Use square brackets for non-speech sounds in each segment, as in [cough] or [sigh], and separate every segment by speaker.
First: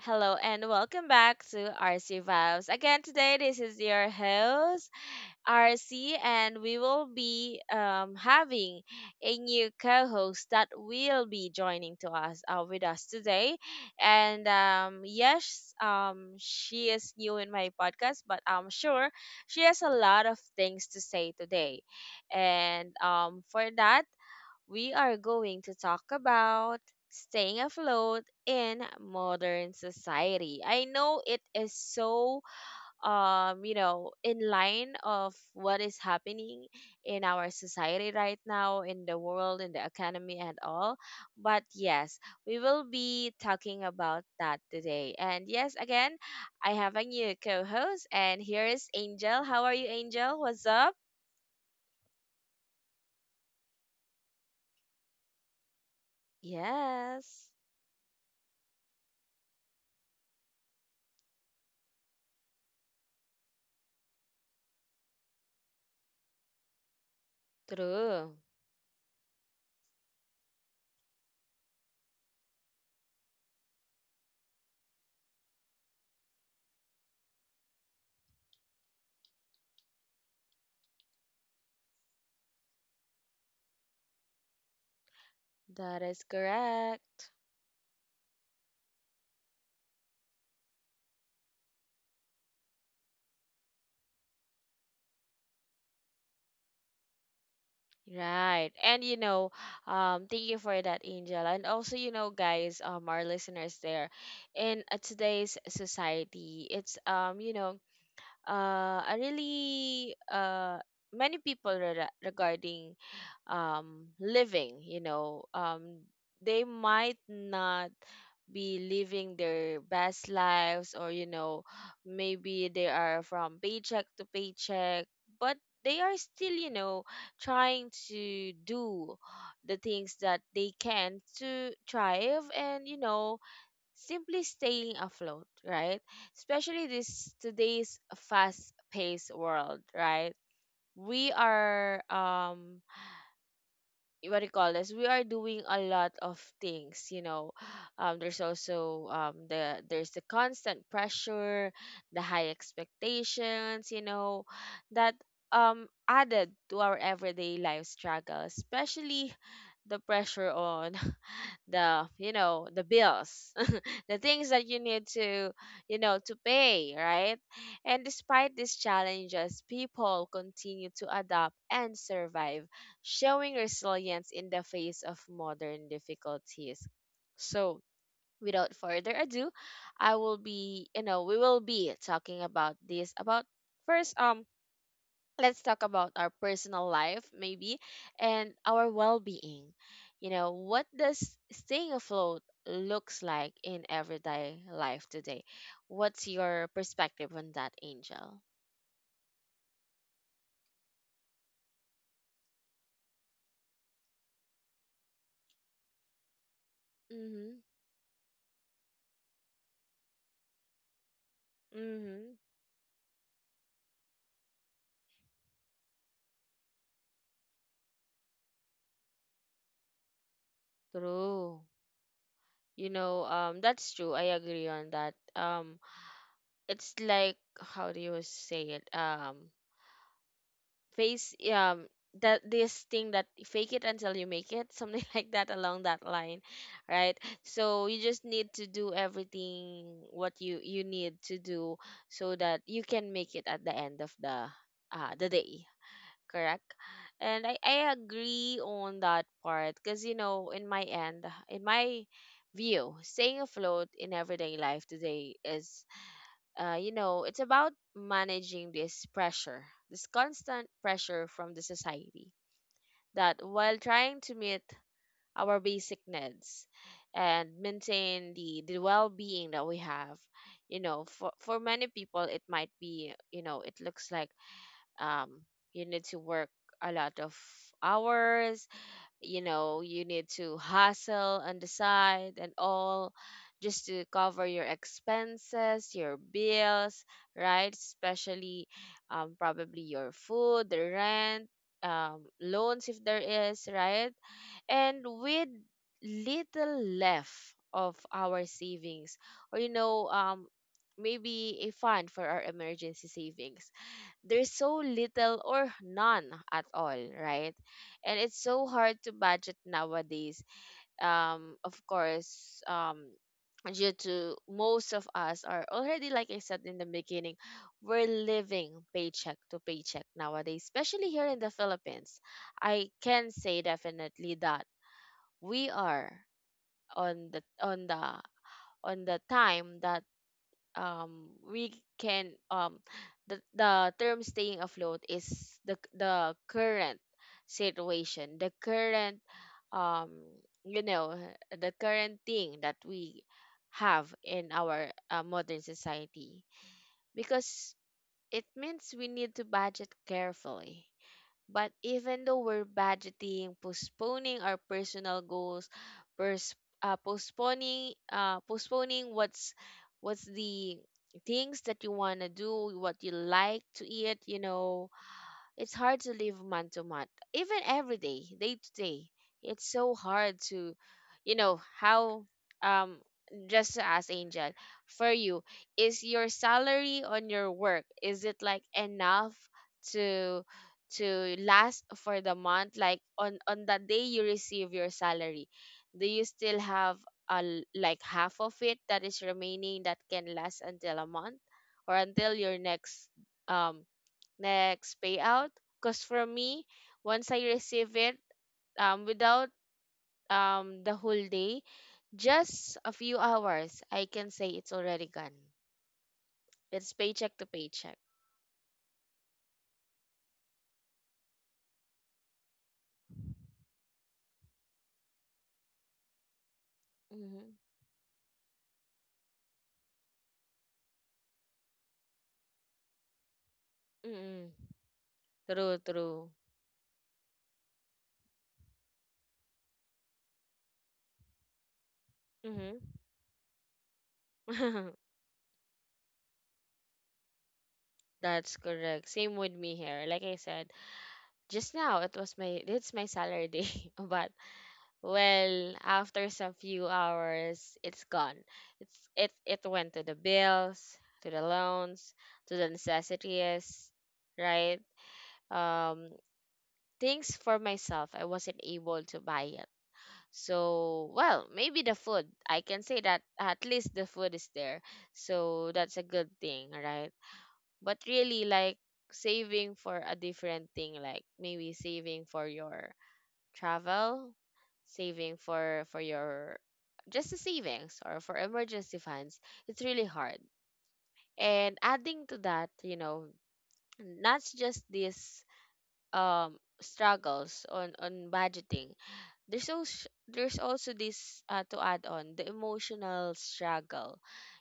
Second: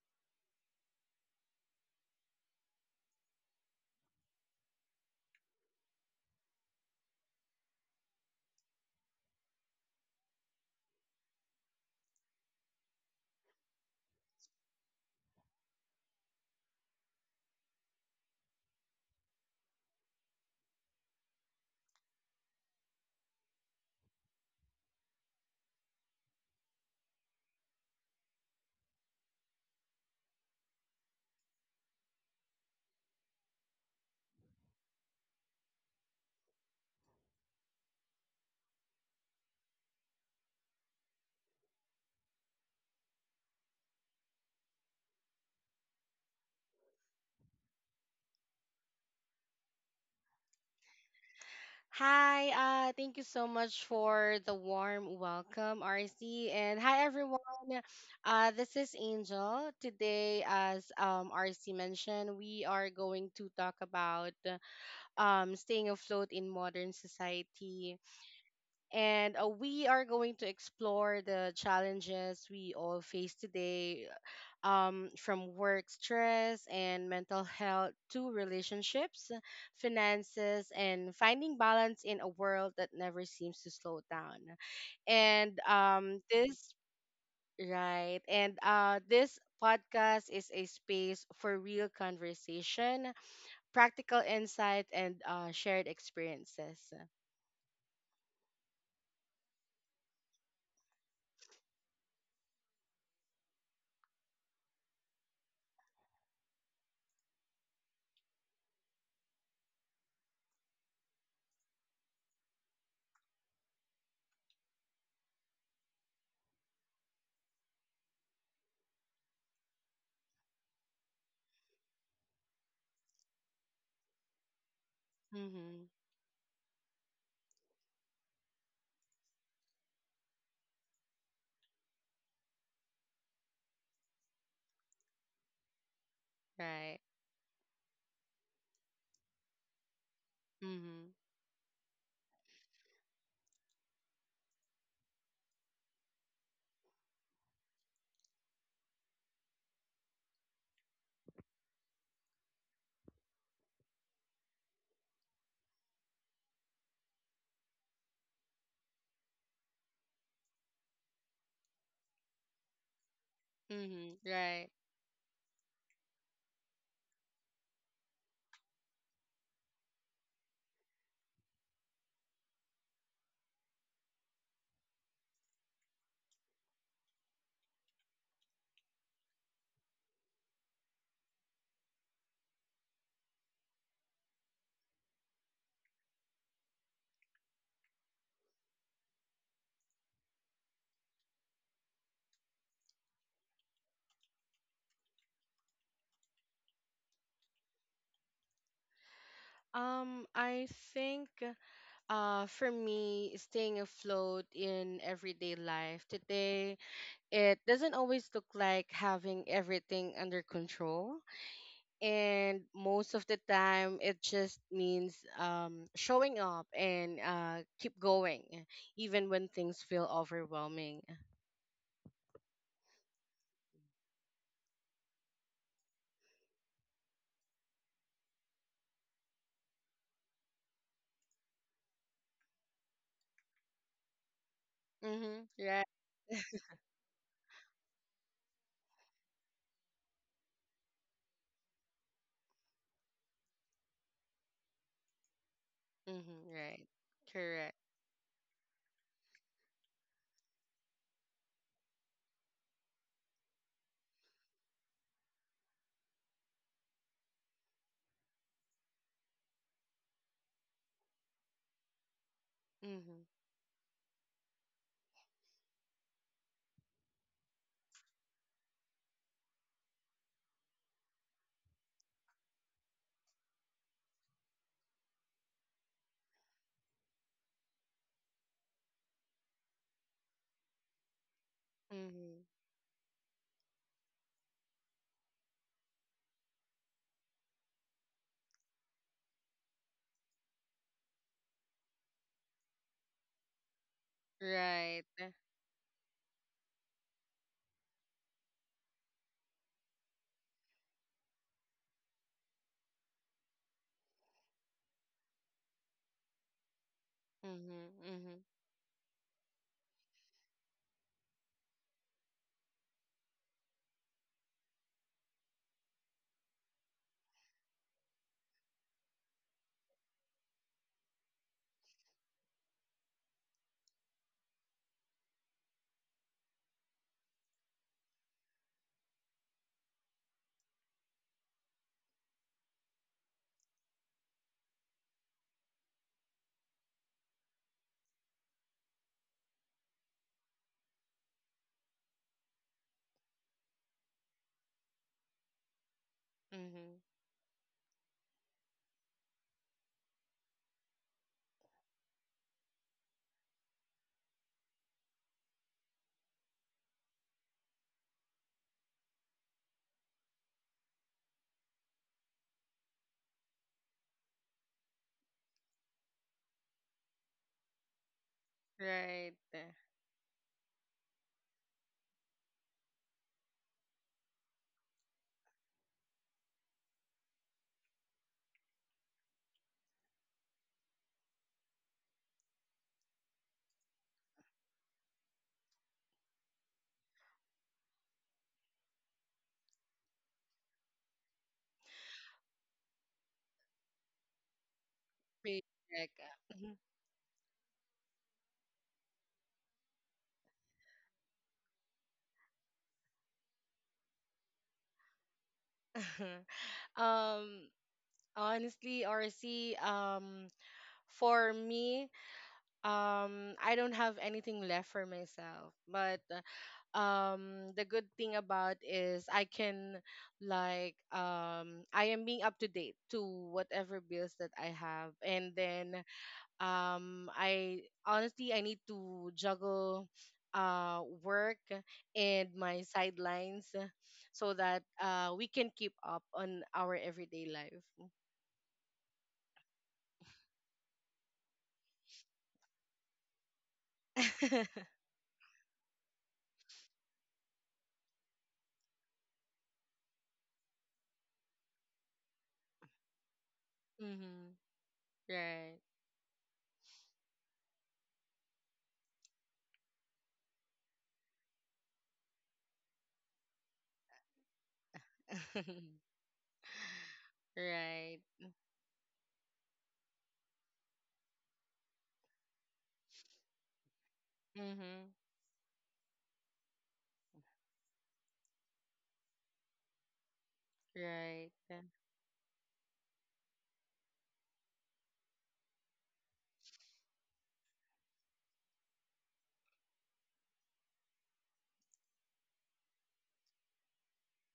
Speaker 1: Hello, and welcome back to RC Vibes. Again, today, this is your host, RC, and we will be having a new co-host that will be joining to us with us today. And yes, she is new in my podcast, but I'm sure she has a lot of things to say today. And for that, we are going to talk about staying afloat in modern society. I know it is so in line of what is happening in our society right now, in the world, in the economy, and all, but yes, we will be talking about that today. And yes, again, I have a new co-host, and here is Angel. How are you, Angel? What's up?
Speaker 2: Hi, thank you so much for the warm welcome, RC. And hi, everyone.
Speaker 1: Yes.
Speaker 2: This is Angel. Today, as RC mentioned, we are going to talk about staying afloat in modern society.
Speaker 1: True.
Speaker 2: And we are going to explore the challenges we all face today, from work stress and mental health to relationships, finances, and finding balance in a world that never seems to slow down. And
Speaker 1: That
Speaker 2: um,
Speaker 1: is
Speaker 2: this,
Speaker 1: correct.
Speaker 2: right, and this podcast is a space for real conversation, practical insight, and shared experiences.
Speaker 1: Right. And thank you for that, Angel. And also, you know, guys, our listeners there, in today's society, it's you know, a really many people re- regarding living, you know, they might not be living their best lives, or, you know, maybe they are from paycheck to paycheck, but
Speaker 2: Mm-hmm,
Speaker 1: they are still, you know, trying to do the things that they can to thrive and, you know, simply staying afloat, right? Especially
Speaker 2: right.
Speaker 1: this today's fast paced world, right?
Speaker 2: Mm-hmm,
Speaker 1: We are um, what do you call this? We are doing a lot of things, you know. There's also there's the constant pressure, the high expectations, you know, that um, added to our everyday life struggle, especially the pressure on [laughs] the you know the bills,
Speaker 2: mm-hmm,
Speaker 1: the things
Speaker 2: right.
Speaker 1: that you need to, you know, to pay, right? And despite these challenges, people continue to adapt and survive, showing resilience in the face of modern difficulties. So without further ado, I will be you know we will be talking about this. About first, um, let's talk about our personal life, maybe, and our well-being. You know, what does staying afloat looks like in everyday life today? What's your perspective on that, Angel?
Speaker 2: I think. For me, staying afloat in everyday life today, it
Speaker 1: Mm-hmm.
Speaker 2: doesn't always look like having everything under control.
Speaker 1: Mm-hmm.
Speaker 2: And most of the time, it just means showing up and keep going, even when things feel overwhelming.
Speaker 1: True. You know, um, that's true. I agree on that. Um, it's like, how do you say it, um, face um, that this thing that fake it until you make it, something [laughs] like that
Speaker 2: Mm-hmm, right.
Speaker 1: along that line. Right. So you just need to do everything what you need to do so that you can make it at the end of the the day.
Speaker 2: Mm-hmm,
Speaker 1: Correct.
Speaker 2: right.
Speaker 1: And i
Speaker 2: Correct.
Speaker 1: i agree on that part because you know, in my end, in my view, staying afloat in everyday life today is you know, it's about managing this pressure, this constant pressure from the society,
Speaker 2: Mm-hmm,
Speaker 1: that while trying to meet our basic needs and maintain the well-being that we have, you know, for many people, it might be, you know, it looks like um, you need to work a lot of hours. You know, you need to hustle on the side
Speaker 2: mm-hmm,
Speaker 1: and all, just to cover your expenses, your bills, right? Especially probably your food, the rent, loans, if there is, right?
Speaker 2: right.
Speaker 1: And with little left of our savings, or you know, um, maybe a fund for our emergency savings, there's so little or none at all, right?
Speaker 2: Mm-hmm,
Speaker 1: And
Speaker 2: mm-hmm,
Speaker 1: it's so hard to budget nowadays. Of course, due to most of us are already, like I said in the beginning, we're living paycheck to paycheck nowadays, especially here in the Philippines. I can say definitely that we are on the on the on the time that um, we can um, the term staying afloat is the current situation, the current um, you know, the current thing that we have in our modern society,
Speaker 2: mm-hmm,
Speaker 1: because it means we need to budget carefully. But even though we're budgeting, postponing our personal goals, pers- postponing what's the things that you want to do, what you like to eat, you know, it's hard to live month to month, even every day, day to day.
Speaker 2: right.
Speaker 1: It's so hard to, you know, how um, just to ask Angel, for you, is your salary on your work, is it like enough to to last for the month? Like on the day you receive your salary, do you still have like half of it that is remaining that can last until a month or until your next? Um, next payout.
Speaker 2: Correct.
Speaker 1: Because for me,
Speaker 2: Mhm.
Speaker 1: once I receive it, without the whole day, just a few hours, I can say it's already gone.
Speaker 2: [laughs]
Speaker 1: It's paycheck to
Speaker 2: Um,
Speaker 1: paycheck.
Speaker 2: Honestly, RC, for me, I don't have anything left for myself. But
Speaker 1: Mm-hmm.
Speaker 2: the good thing about is I can like I am being up to date to whatever bills that
Speaker 1: Mm-hmm.
Speaker 2: I have, and
Speaker 1: True,
Speaker 2: then
Speaker 1: true.
Speaker 2: I honestly I need to juggle work and my sidelines so that
Speaker 1: Mm-hmm.
Speaker 2: we can keep up on our everyday life.
Speaker 1: [laughs] That's correct. Same with me here. Like I said, just now it was my, it's my salary day, [laughs] but
Speaker 2: [laughs]
Speaker 1: well, after some few hours, it's gone. It's it went to the bills, to the loans, to the necessities,
Speaker 2: Mm-hmm.
Speaker 1: right?
Speaker 2: Right.
Speaker 1: Um, things for myself, I wasn't able to buy it. So, well, maybe the food. I can say that at least the food is there. So that's a
Speaker 2: [laughs]
Speaker 1: good thing, right? But
Speaker 2: Right.
Speaker 1: really, like saving for a different thing, like maybe saving for your travel,
Speaker 2: Mm-hmm.
Speaker 1: saving for your, just the savings or for emergency funds, it's really hard.
Speaker 2: Right.
Speaker 1: And adding to that, you know, not just these um, struggles on budgeting. There's also this to add on, the emotional struggle.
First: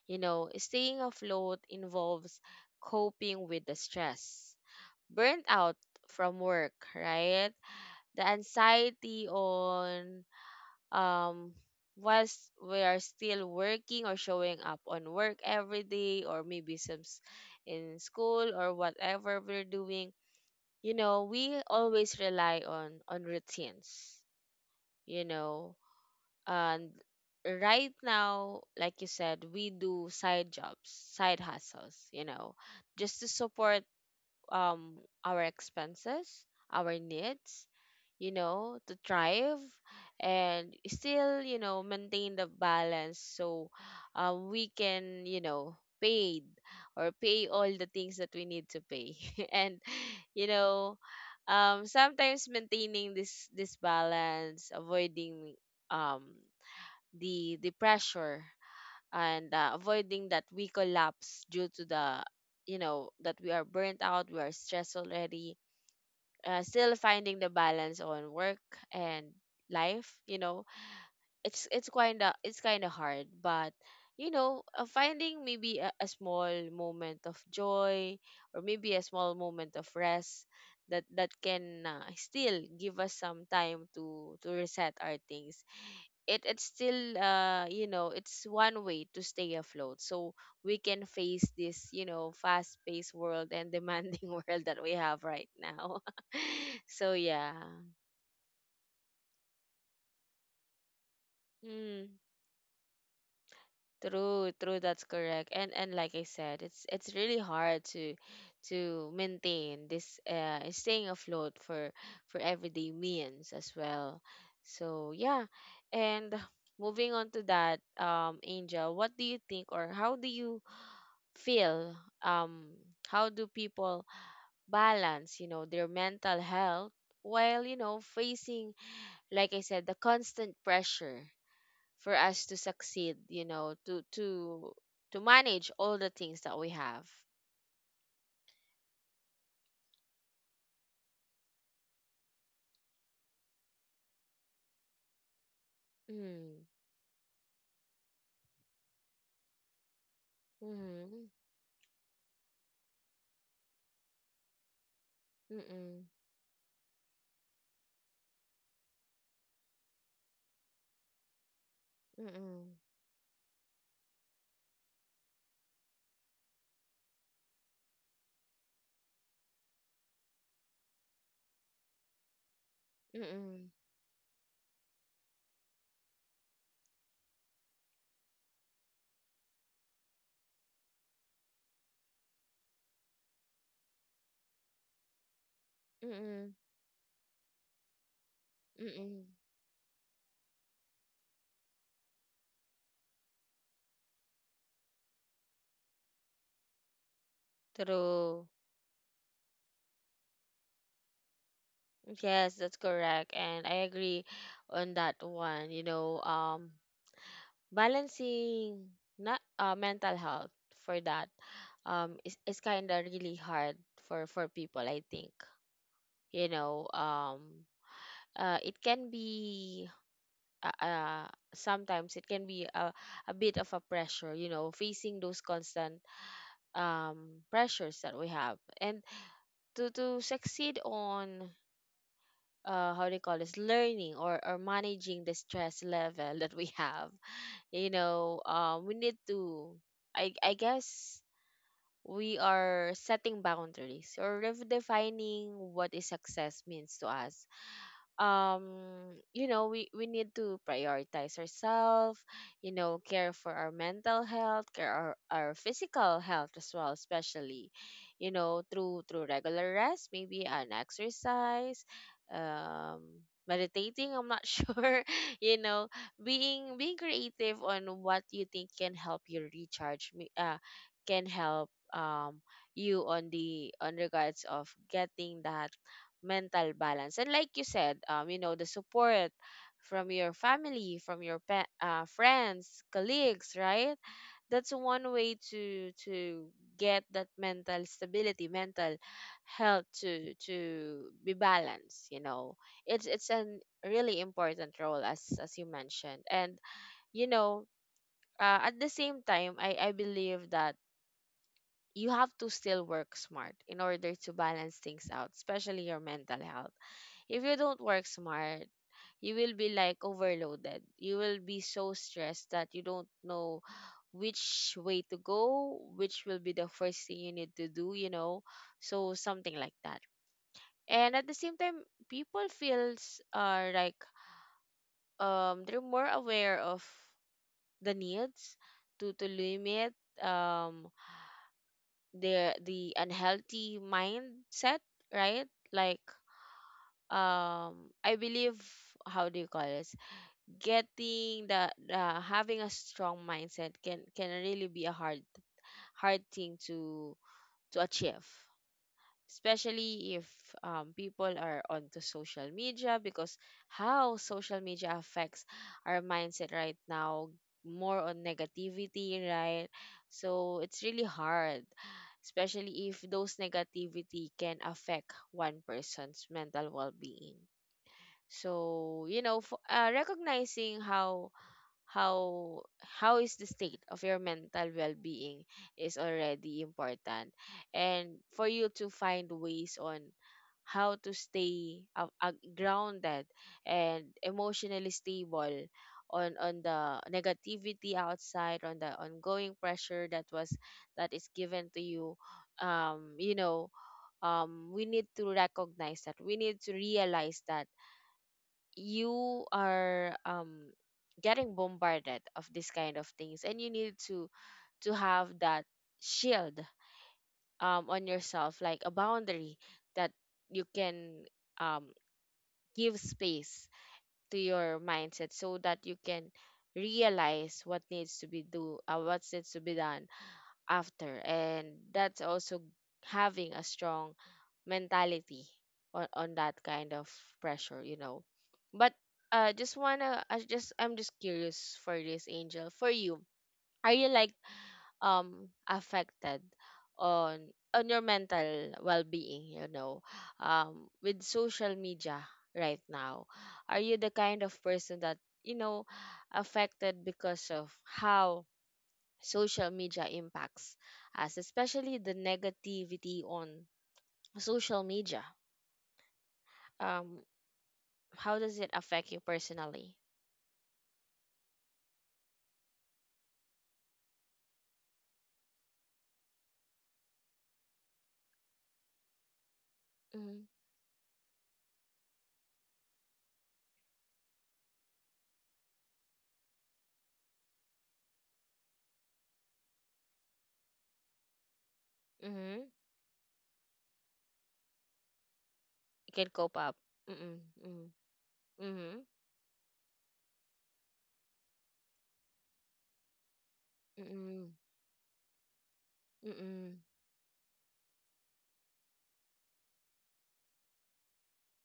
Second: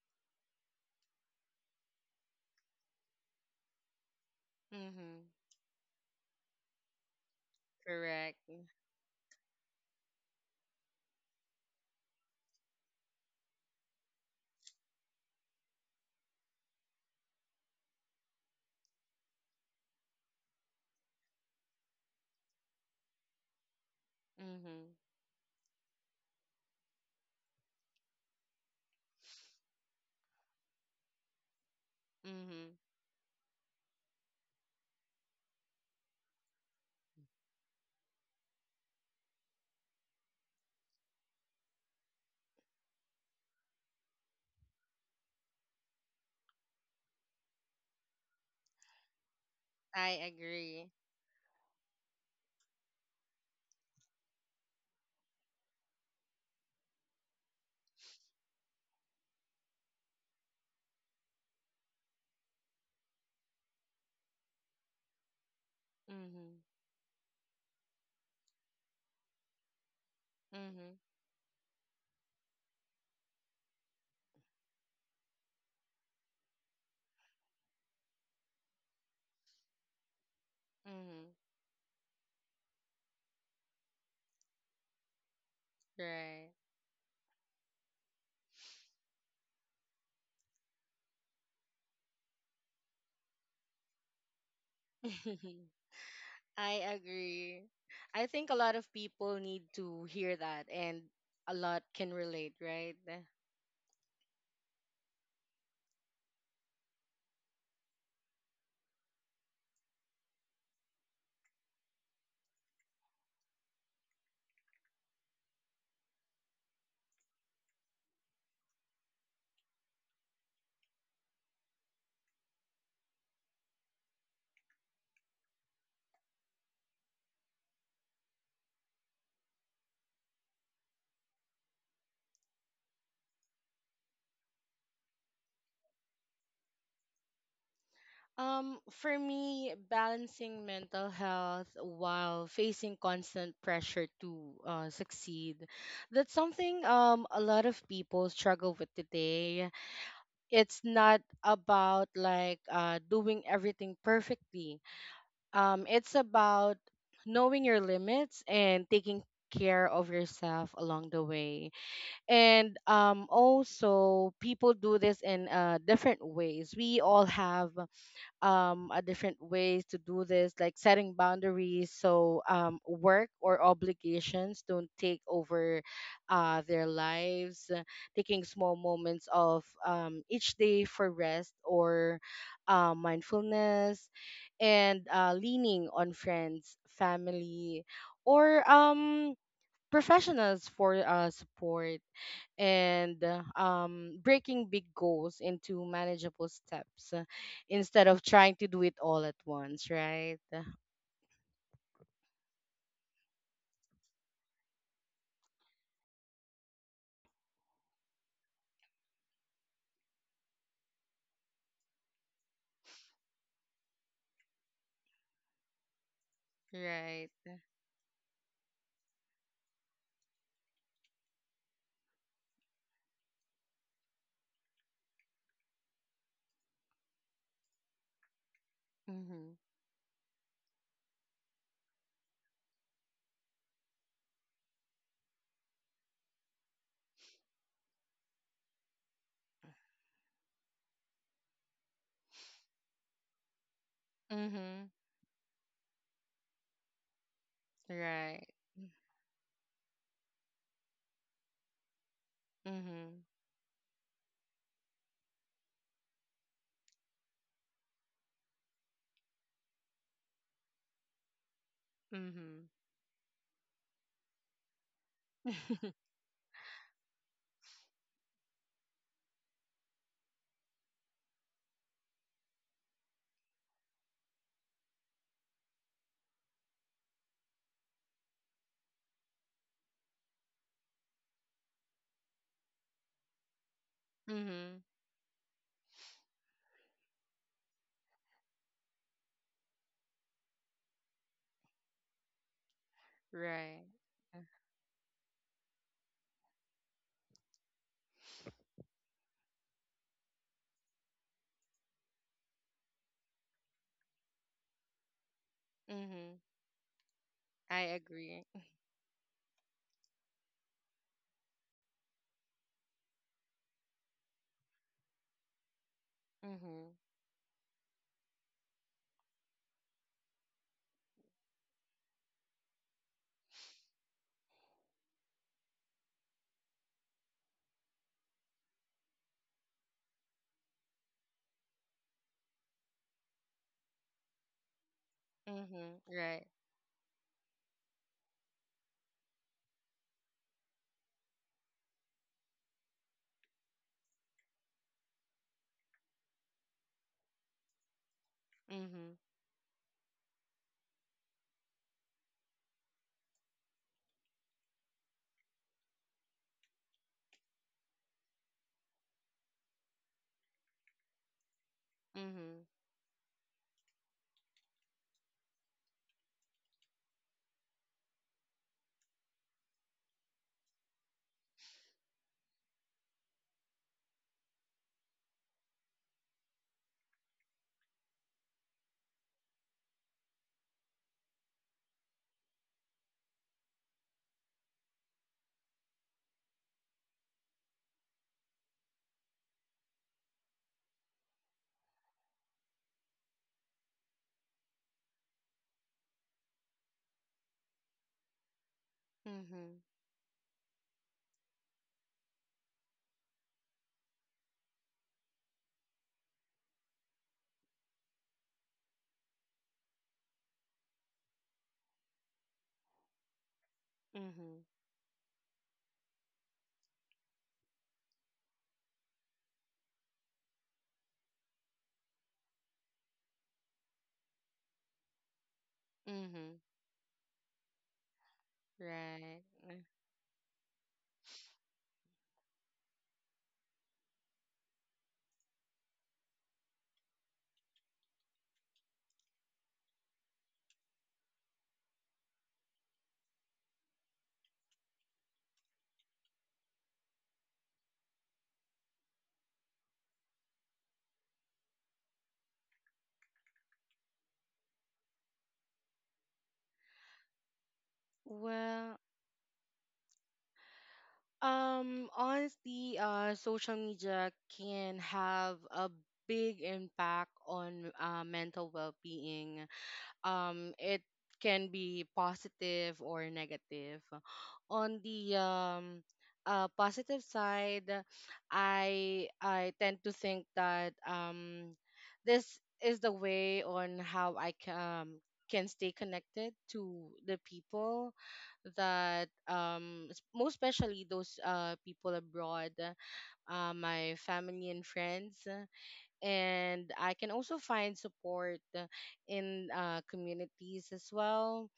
Speaker 1: You know, staying afloat involves coping with the stress,
Speaker 2: Mm-hmm.
Speaker 1: burnt out from work, right? The
Speaker 2: Correct.
Speaker 1: anxiety on um, whilst we are still working or showing up on work every day, or maybe in school, or whatever we're doing, you know, we always rely on routines,
Speaker 2: Mm-hmm.
Speaker 1: you know. And right now, like you said, we do side jobs, side hustles, you know,
Speaker 2: Mm-hmm.
Speaker 1: just to support um, our expenses, our needs, you know, to thrive and still, you know, maintain the balance, so we can, you know, paid or pay all the things that we need to pay. [laughs] And,
Speaker 2: I
Speaker 1: you
Speaker 2: agree.
Speaker 1: know, sometimes maintaining this balance, avoiding um, the pressure, and avoiding that we collapse due to the, you know, that we are burnt out, we are stressed already,
Speaker 2: Mm-hmm.
Speaker 1: still finding the balance on work and life, you know,
Speaker 2: Mm-hmm.
Speaker 1: it's kind of hard, but you know, finding maybe a small moment of joy, or maybe a small moment of rest, that that
Speaker 2: Mm-hmm.
Speaker 1: can still give us some time to reset our things. It
Speaker 2: Right.
Speaker 1: it's still you know it's one way to stay afloat, so we can face this, you know, fast paced world and demanding [laughs] world that we have right
Speaker 2: [laughs]
Speaker 1: now.
Speaker 2: I
Speaker 1: [laughs] So yeah.
Speaker 2: agree. I think a lot of people need to hear that and a lot
Speaker 1: Mm,
Speaker 2: can relate, right?
Speaker 1: true, true. That's correct. And like I said, it's really hard to maintain this uh, staying afloat for everyday means as well. So yeah. And moving on to that, um, Angel, what do you think, or how do you feel, um, how do people balance, you know, their mental health while, you know, facing, like I said, the constant pressure for us to succeed, you know, to manage all the things that we have?
Speaker 2: For me, balancing mental health while facing constant pressure to succeed, that's
Speaker 1: Mm.
Speaker 2: something a lot of people struggle with today. It's not
Speaker 1: Mm-hmm.
Speaker 2: about like doing everything perfectly.
Speaker 1: Mm-mm.
Speaker 2: It's about knowing your limits and taking care of yourself along the way. And
Speaker 1: Mm-mm.
Speaker 2: also, people do this in different ways. We all have a different ways to do this, like setting boundaries so work or
Speaker 1: Mm-mm.
Speaker 2: obligations don't take over their lives, taking small moments of each day for rest or mindfulness, and leaning on
Speaker 1: Mm-mm.
Speaker 2: friends, family, or
Speaker 1: Mm-mm.
Speaker 2: professionals for support, and breaking big goals into manageable steps, instead of
Speaker 1: True.
Speaker 2: trying to do it all at once, right?
Speaker 1: Yes, that's correct. And I agree on that one. You know, balancing not mental health for that um, is kind of really hard for people, I think. You know,
Speaker 2: Right.
Speaker 1: um, it can be uh, sometimes it can be a bit of a pressure, you know, facing those constant um, pressures that we have, and
Speaker 2: Mm-hmm.
Speaker 1: to succeed on uh, how do you call this, learning or managing the stress level that we have, you know, um, we need to, I guess, we are setting boundaries or
Speaker 2: Mm-hmm.
Speaker 1: redefining what is success means to us.
Speaker 2: Right.
Speaker 1: Um, you know, we need to prioritize ourselves, you know,
Speaker 2: Mm-hmm.
Speaker 1: care for our mental health, care our physical health as well, especially, you know, through through regular rest, maybe an exercise,
Speaker 2: Mm-hmm.
Speaker 1: um, meditating, I'm not [laughs] sure, you know.
Speaker 2: [laughs]
Speaker 1: Being being creative on what you think can help you recharge me, uh, can help um, you on the on regards of getting that mental balance. And like you said, you know, the support from your family, from your friends, colleagues, right? That's
Speaker 2: Mm-hmm.
Speaker 1: one way to get that mental stability, mental health, to be balanced. You know, it's a
Speaker 2: Right.
Speaker 1: really important role, as you mentioned, and you know, at the same time, I believe that you have to still work smart in order to balance things out, especially your
Speaker 2: Mm-hmm.
Speaker 1: mental health. If you
Speaker 2: I
Speaker 1: don't work
Speaker 2: agree.
Speaker 1: smart, you will be like overloaded. You will be so stressed that you don't know which way to go, which will be the
Speaker 2: Mm-hmm.
Speaker 1: first thing you need to do, So something like that. And at the same time, people feels are like they're more aware of the needs to limit um the unhealthy mindset, right?
Speaker 2: Mm-hmm.
Speaker 1: Like
Speaker 2: Right.
Speaker 1: I believe how do you call it? Getting the having a strong mindset can really be a hard thing to achieve,
Speaker 2: Mm-hmm.
Speaker 1: especially if people are onto social media, because how social media affects our mindset right now, more on negativity, right? So it's really hard,
Speaker 2: Mm-hmm.
Speaker 1: especially if those negativity can affect one person's mental well-being. So recognizing how how is the state of your mental well-being is already important, and for you to find ways on how to stay grounded and emotionally stable on the negativity outside, on the ongoing pressure that was that is given to you. You know We need to recognize that, we need to realize that you
Speaker 2: Mm-hmm.
Speaker 1: are getting bombarded of this kind of things, and you need to have that shield on yourself, like a boundary that you can um give space to
Speaker 2: Mm-hmm.
Speaker 1: your mindset, so that you can realize what needs to be do what needs to be done after. And that's also having a strong mentality on
Speaker 2: Mm-hmm.
Speaker 1: that kind of pressure, you know. But
Speaker 2: Right.
Speaker 1: just wanna I just I'm just curious for this, Angel. For you, are you like affected on on your mental well being, you know, with social media right now? Are you the kind of person that, you know, affected because of how social media impacts us, especially the negativity on social media? um how does it
Speaker 2: Well,
Speaker 1: affect you personally?
Speaker 2: Honestly, social media can have a big impact on mental well-being.
Speaker 1: Mm-hmm.
Speaker 2: It can be positive or negative. On the positive side, I tend to think that this
Speaker 1: Mm-hmm.
Speaker 2: is the way on how I can stay
Speaker 1: You can
Speaker 2: connected
Speaker 1: cope up.
Speaker 2: to the
Speaker 1: Mm-mm. Mm-mm.
Speaker 2: people
Speaker 1: Mm-hmm.
Speaker 2: that most especially those people abroad, my
Speaker 1: Mm-mm.
Speaker 2: family and friends. And I can also find support in communities as well,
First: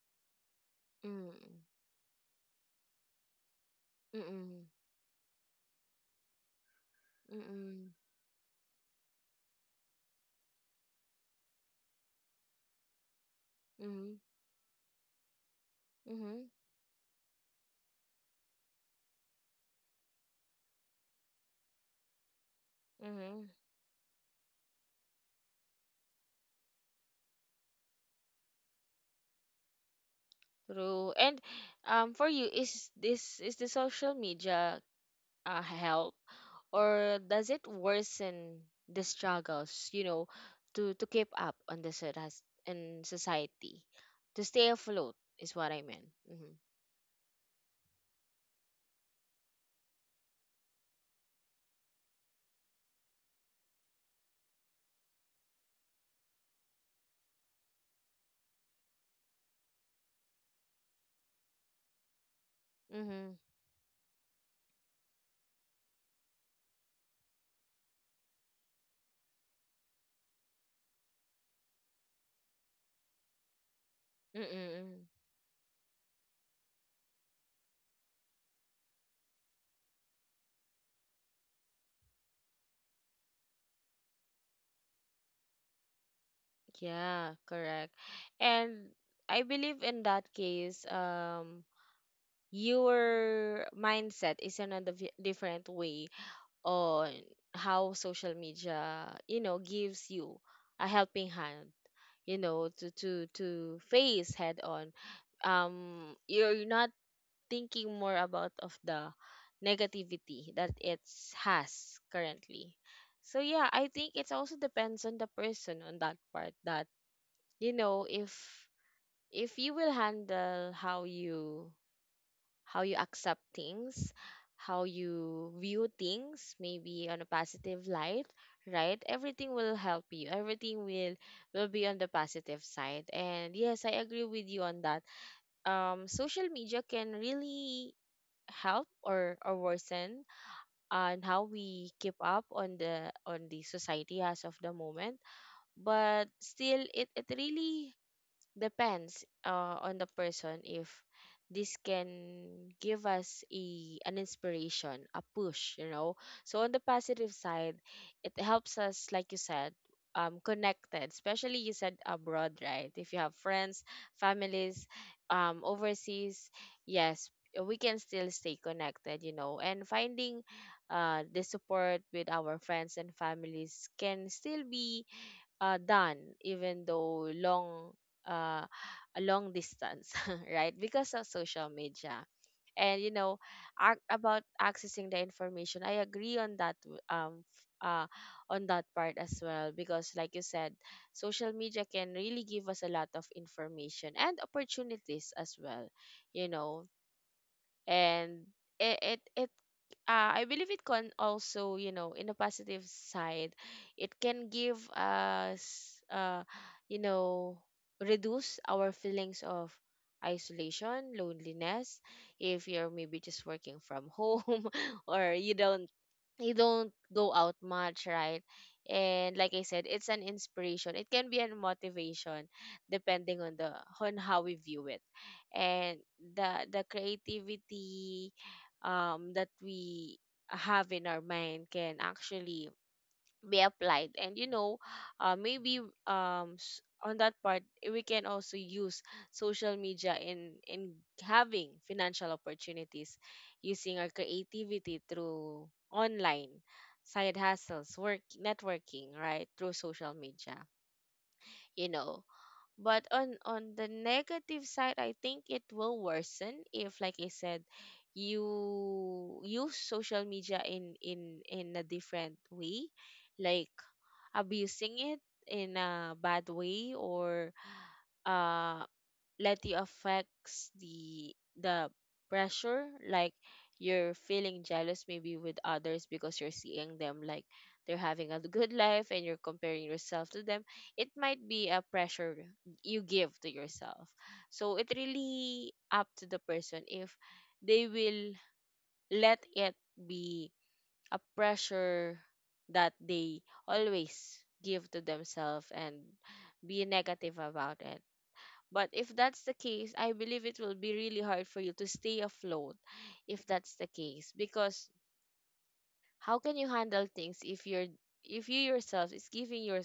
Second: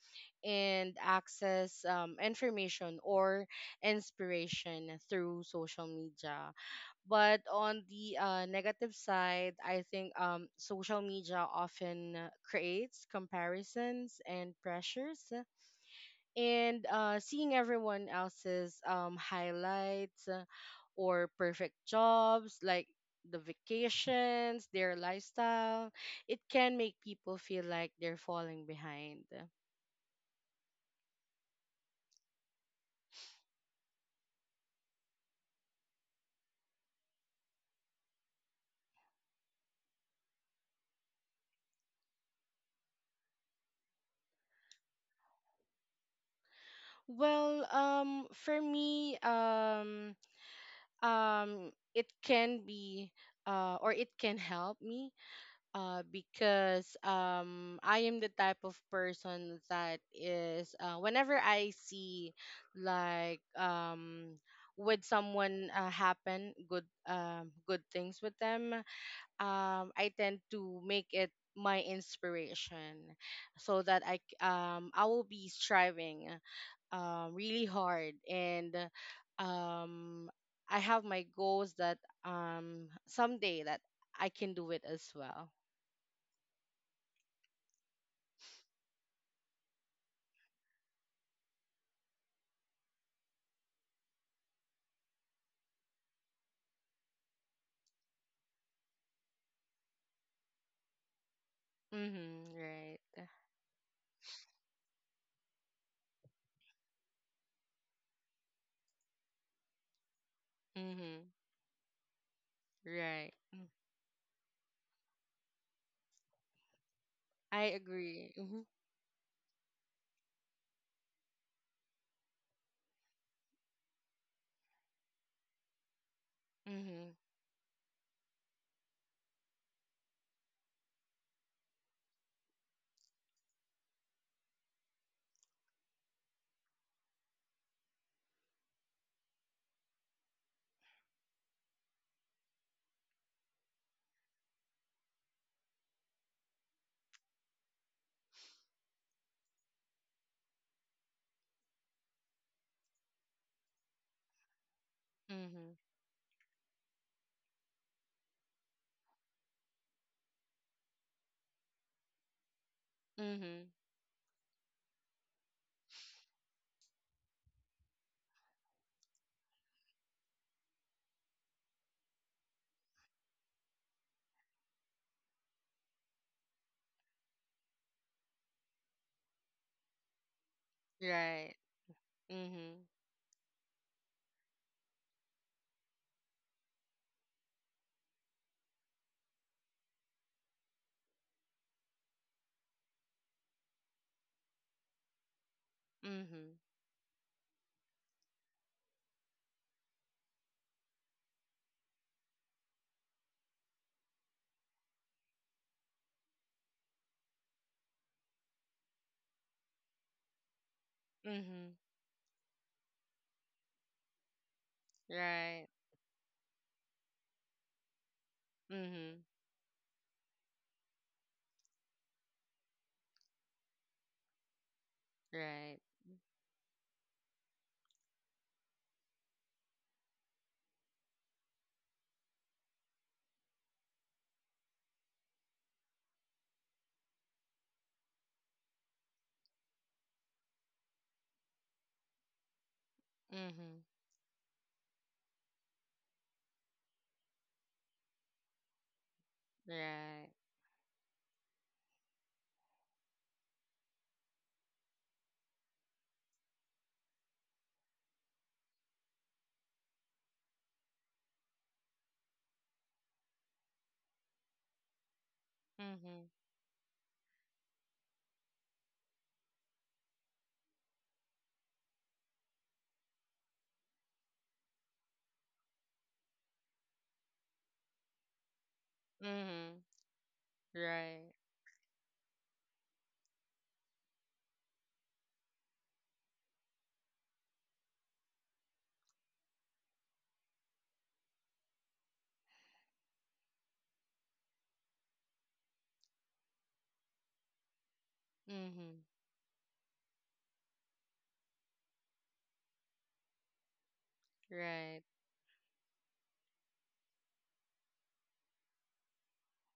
Speaker 2: and
Speaker 1: Mm-mm.
Speaker 2: access information or
Speaker 1: Mm-mm. Mm-mm.
Speaker 2: inspiration through social media. But on
Speaker 1: Mm-mm.
Speaker 2: the negative side, I think social media often creates
Speaker 1: Mm-hmm.
Speaker 2: comparisons and pressures,
Speaker 1: Mm-hmm.
Speaker 2: and seeing everyone else's highlights, or perfect jobs like the
Speaker 1: Mm-hmm.
Speaker 2: vacations, their lifestyle, it can make people feel like they're falling behind.
Speaker 1: True. And for you, is the social media help, or does it worsen the struggles? You know, to keep up on the in society, to stay afloat is what I meant. Mm-hmm.
Speaker 2: Well, for me, it can be, or it can help me, because I am the type of person that is, whenever I see,
Speaker 1: Mm-hmm.
Speaker 2: like would someone happen good, good things with them, I tend to make it my inspiration so that
Speaker 1: Mm-mm.
Speaker 2: I will be striving really hard, and um, I have my goals that someday that I can do it as well.
Speaker 1: Yeah, correct. And I believe in that case, your mindset is another different way on how social media, you know, gives you a helping hand, you
Speaker 2: Mm-hmm.
Speaker 1: know, to
Speaker 2: Right.
Speaker 1: to to face head on. You're not thinking more about of the negativity that it
Speaker 2: Mm-hmm.
Speaker 1: has currently.
Speaker 2: Right.
Speaker 1: So yeah,
Speaker 2: Mm.
Speaker 1: I think it also depends on the person on that part that, you
Speaker 2: I
Speaker 1: know,
Speaker 2: agree. Mm-hmm.
Speaker 1: if you will handle how you accept things, how you view things, maybe
Speaker 2: Mm-hmm.
Speaker 1: on a positive light, right? Everything will help you, everything will be on the positive side. And yes, I agree with you on that. Social media can really help or worsen on how we keep up on the society as of the moment. But still, it really depends on the person if this can give us a an inspiration, a
Speaker 2: Mm-hmm.
Speaker 1: push, you know. So on the positive side, it helps us, like you said, connected, especially you said abroad, right? If you have
Speaker 2: Mm-hmm.
Speaker 1: friends, families overseas, yes, we can still stay connected, you know, and finding the support with our friends and families can still be done, even though long uh, a long distance [laughs] right, because of
Speaker 2: Right.
Speaker 1: social media.
Speaker 2: Mm-hmm.
Speaker 1: And you know, about accessing the information, I agree on that, f- uh, on that part as well, because like you said, social media can really give us a lot of information and opportunities as well, you
Speaker 2: Mm-hmm.
Speaker 1: know. And it I believe it can also, you know, in a positive side, it can give us, you know, reduce our feelings of isolation,
Speaker 2: Mm-hmm.
Speaker 1: loneliness. If you're maybe just working from home [laughs] or
Speaker 2: Right.
Speaker 1: you don't go out much, right?
Speaker 2: Mm-hmm.
Speaker 1: And like I said, it's an inspiration. It can be a motivation, depending on the on how we view it.
Speaker 2: Right.
Speaker 1: And the creativity that we have in our mind can actually be applied, and you know, maybe on that part, eh, we can also use social media in having financial opportunities,
Speaker 2: Mm-hmm.
Speaker 1: using our creativity through online side hustles, work, networking, right, through social
Speaker 2: Right.
Speaker 1: media, you know. But on the negative side, I think it will worsen if, like I said, you use social media in in a different way, like abusing it in a
Speaker 2: Mm-hmm.
Speaker 1: bad way, or uh let you affects the pressure, like you're feeling jealous maybe with others because you're seeing them like they're having a good life and you're comparing
Speaker 2: Mm-hmm.
Speaker 1: yourself to them. It might
Speaker 2: Right.
Speaker 1: be a pressure you give to yourself. So it really up to the person if they will let it be a pressure that they always give to themselves, and be negative about it. But
Speaker 2: Mm-hmm.
Speaker 1: if that's the case, I believe it will be really hard for you to stay afloat if that's the case. Because
Speaker 2: Right.
Speaker 1: how can you handle things if you're if you yourself is giving your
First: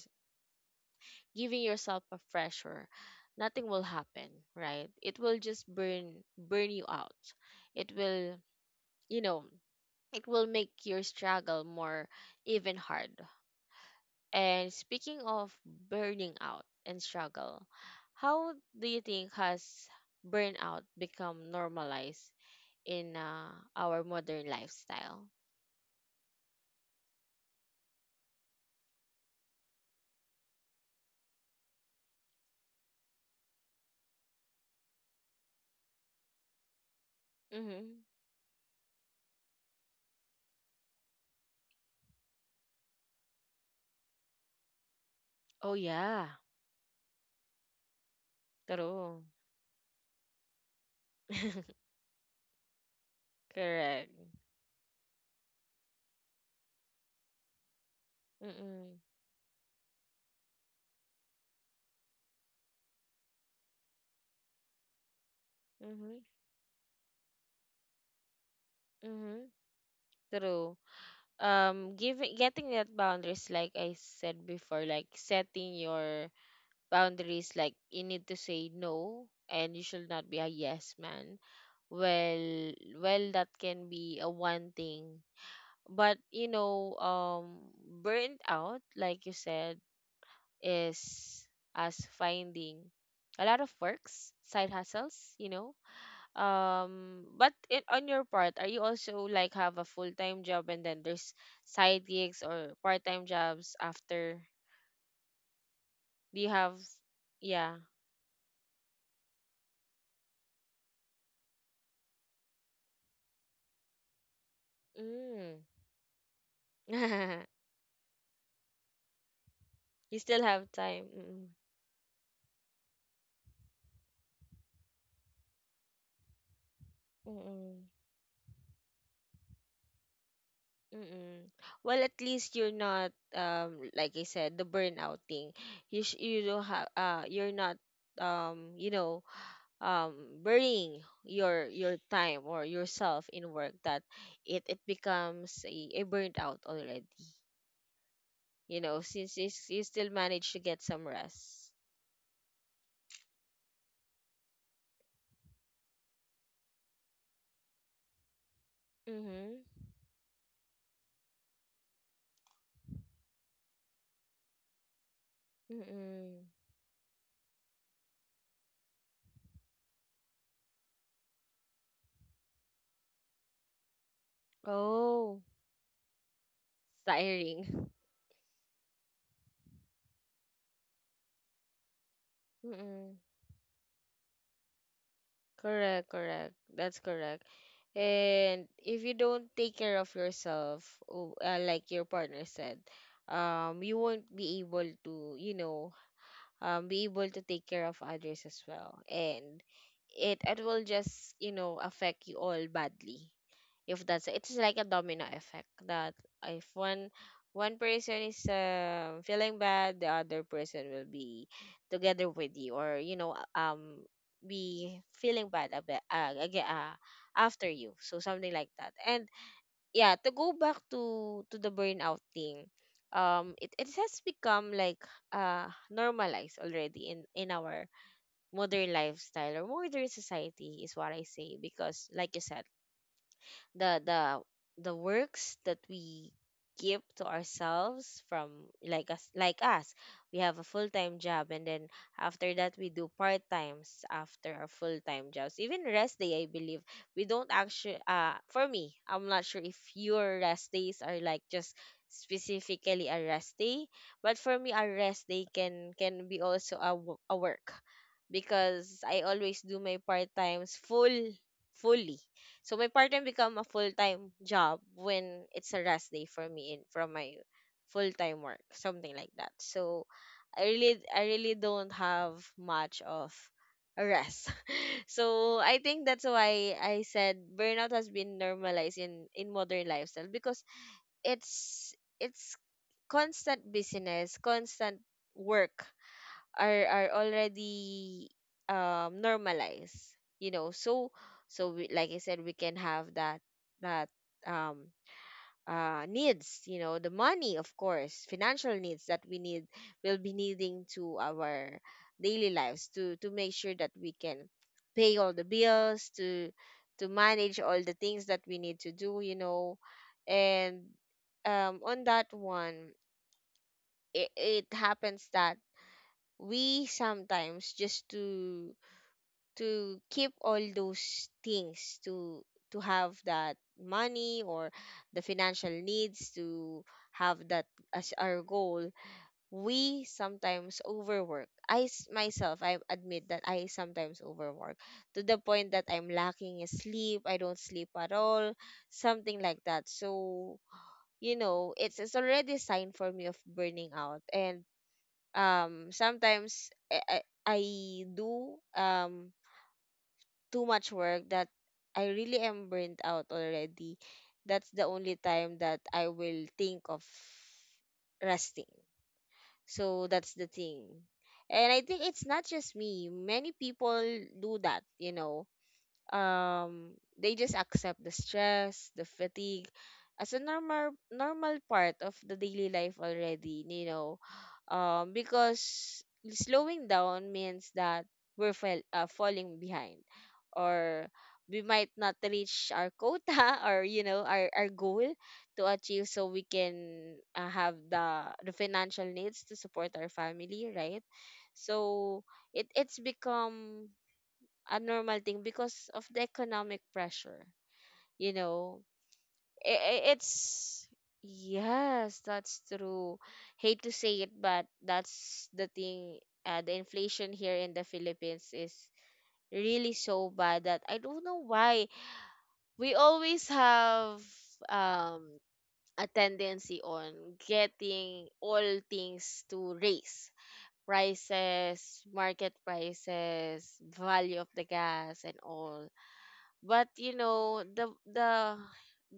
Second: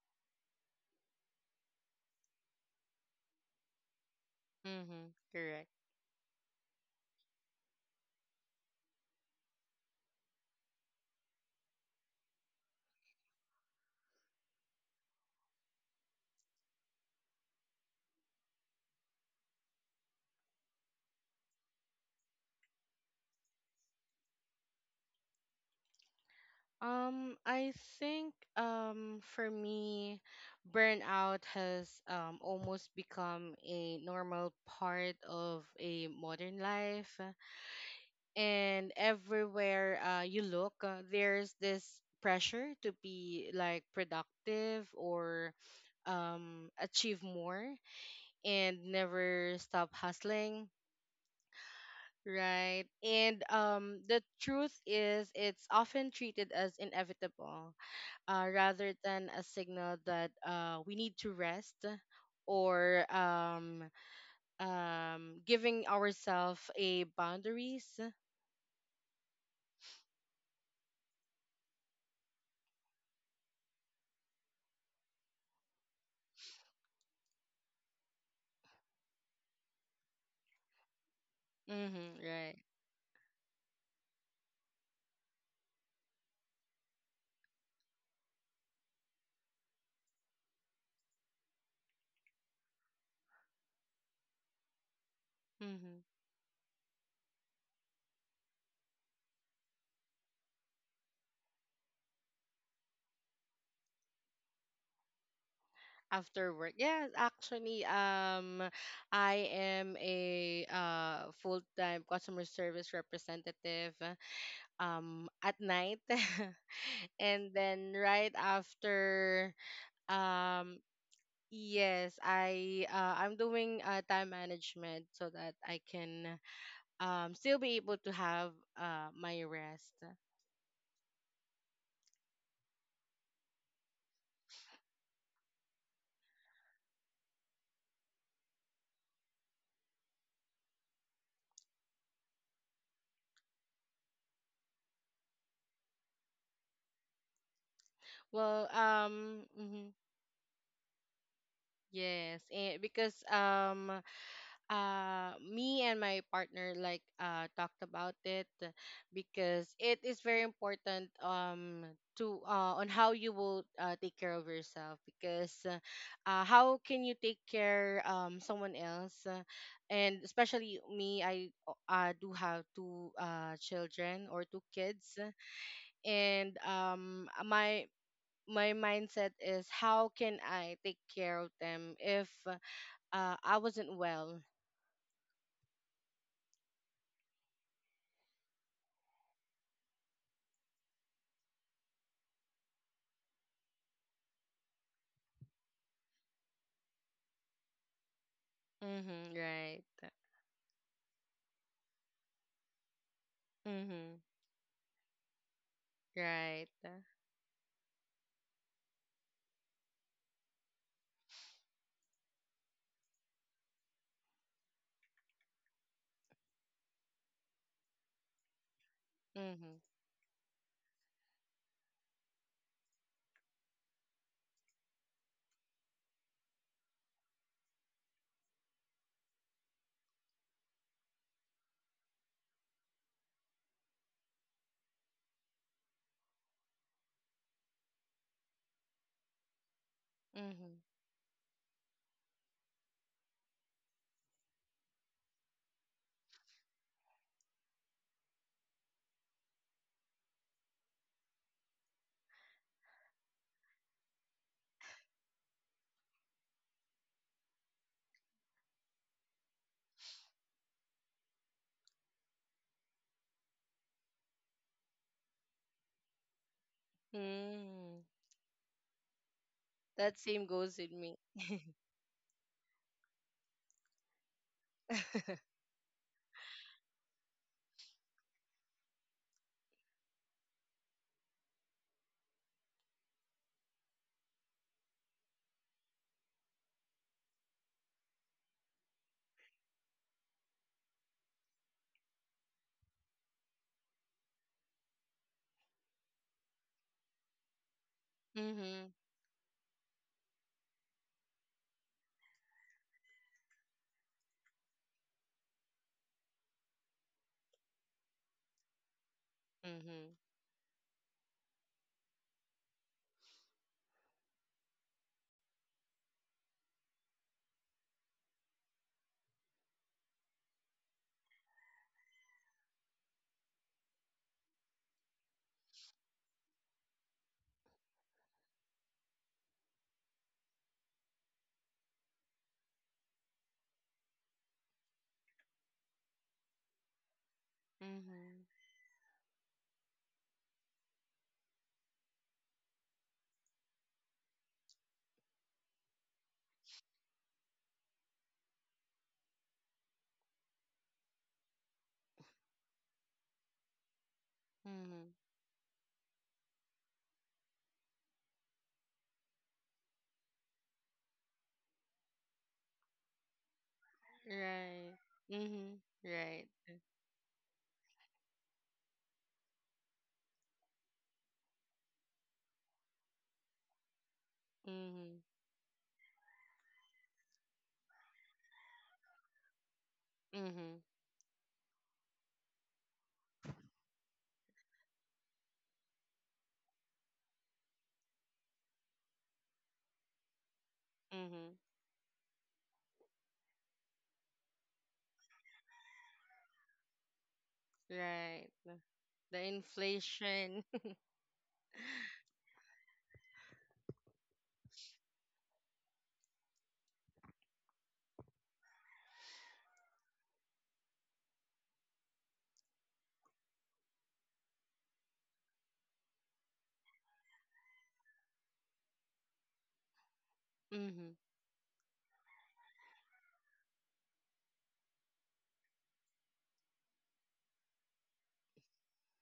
Speaker 1: giving yourself a pressure? Nothing will happen, right?
Speaker 2: Mm-hmm.
Speaker 1: It will just
Speaker 2: Correct.
Speaker 1: burn you out. It will, you know, it will make your struggle more even hard. And speaking of burning out and struggle, how do you think has burnout become normalized in our modern lifestyle?
Speaker 2: I think, for me, burnout has almost become a normal part of a modern life.
Speaker 1: Mm-hmm.
Speaker 2: And everywhere you look, there's this pressure to be like productive or
Speaker 1: Oh yeah,
Speaker 2: achieve more and
Speaker 1: true.
Speaker 2: never stop hustling,
Speaker 1: [laughs]
Speaker 2: right? And
Speaker 1: Correct.
Speaker 2: the truth is, it's often treated as inevitable, rather
Speaker 1: Mm-mm.
Speaker 2: than a signal that we need to rest, or giving
Speaker 1: Mm-hmm.
Speaker 2: ourselves a boundaries.
Speaker 1: Mm-hmm. True. Giving Getting that boundaries, like I said before, like setting your boundaries, like you need to say no, and you should not be a yes man.
Speaker 2: Hmm, right.
Speaker 1: Well, well, that can be a one thing. But you know, burnt out, like you said, is us finding a lot of works, side hustles, you know.
Speaker 2: Mm-hmm.
Speaker 1: But it, on your part, are you also like have a full-time job and then there's side gigs or part-time jobs after? Do you
Speaker 2: After work,
Speaker 1: have?
Speaker 2: yes,
Speaker 1: Yeah.
Speaker 2: actually, I am a full-time customer service representative at
Speaker 1: Mm.
Speaker 2: night. [laughs] And
Speaker 1: [laughs]
Speaker 2: then right after,
Speaker 1: You still have
Speaker 2: um
Speaker 1: time. Mm-mm.
Speaker 2: yes, I'm doing time management so that I can still be
Speaker 1: Mm-mm.
Speaker 2: able to have my rest.
Speaker 1: Mm-mm. Well, at least you're not like I said the burnout thing. You you don't have you're not um you know um burning your time or yourself in work that it becomes a burnt out already.
Speaker 2: Well,
Speaker 1: You know, since you, you
Speaker 2: mhm.
Speaker 1: still manage to get some rest.
Speaker 2: Yes, and because me and my partner like talked about it,
Speaker 1: Mhm.
Speaker 2: because it is very important to on how you will take care of yourself, because
Speaker 1: Mm-mm.
Speaker 2: how can you take care someone else, and especially me, I do have two children or two kids.
Speaker 1: Oh,
Speaker 2: And my
Speaker 1: tiring.
Speaker 2: my mindset is, how can I take care of them if
Speaker 1: Mm-mm.
Speaker 2: I wasn't well.
Speaker 1: Correct, correct. That's correct. And if you don't take care of yourself, like your partner said, you won't be able to, you know, be able to take care of others as well.
Speaker 2: Mm-hmm,
Speaker 1: And
Speaker 2: right.
Speaker 1: it will just, you know, affect you all badly, if
Speaker 2: Mm-hmm,
Speaker 1: that's it's like a domino effect, that if
Speaker 2: right.
Speaker 1: one person is feeling bad, the other person will be together with you, or you know, be feeling bad about again after you, so something like that. And
Speaker 2: Mm-hmm,
Speaker 1: yeah, to go back to the burnout thing, it, it has become like normalized already in our modern lifestyle, or modern society is what I say, because like you said, the the the works that we give to ourselves from like us we have a
Speaker 2: mm-hmm.
Speaker 1: full-time job, and then after that we do part-times after our full-time jobs. Even rest day, I believe, we don't actually, for me, I'm not sure if your rest days are like just specifically a rest day, but for me a rest day can be also a, a work, because I always do my part-times full fully. So my part-time become a full-time job when it's a rest day for me in from my
Speaker 2: Mm-hmm.
Speaker 1: full-time work, something like that. So
Speaker 2: That same goes with me.
Speaker 1: I really
Speaker 2: [laughs]
Speaker 1: don't have much of a rest. [laughs] So I think that's why I said burnout has been normalized in modern lifestyle, because it's it's constant business, constant work are already normalized, you know. So so we, like I said, we can have that that um needs, you know, the money, of course, financial
Speaker 2: Mm-hmm,
Speaker 1: needs that we need will be needing to our daily lives, to make sure that we can pay all the bills, to manage all the things that we need to do, you know.
Speaker 2: mm-hmm,
Speaker 1: And on that one, it happens that we sometimes just to keep all those things, to have that money, or the financial needs to have that as our goal, we sometimes overwork. Myself, I admit that I sometimes overwork to the point that I'm lacking in sleep, I don't sleep at all,
Speaker 2: mm-hmm,
Speaker 1: something like that. So you know, it's already a sign for me of burning out. And sometimes I do too much work that I really am burnt out already. That's the
Speaker 2: mm-hmm.
Speaker 1: only time that I will think of resting. So that's the thing. And I think it's not just me. Many people do that,
Speaker 2: Right.
Speaker 1: you know.
Speaker 2: Mm-hmm, right.
Speaker 1: They just accept the stress, the fatigue as a normal part of the daily life already,
Speaker 2: Mm-hmm,
Speaker 1: because slowing down means that we're falling behind,
Speaker 2: mm-hmm,
Speaker 1: or we might not reach our quota, [laughs] or our, goal to achieve, so we can have the financial needs to support our family, right?
Speaker 2: mm-hmm.
Speaker 1: So it's become a normal thing because of the economic pressure, you
Speaker 2: Right.
Speaker 1: know
Speaker 2: The
Speaker 1: I-
Speaker 2: inflation.
Speaker 1: it's yes, that's true, hate to say it but that's the thing. The inflation here in the Philippines is really so bad that I don't know why we always have um a tendency on getting all things to raise,
Speaker 2: [laughs] Mm-hmm,
Speaker 1: prices, market prices, value of the gas and all. But you know, the the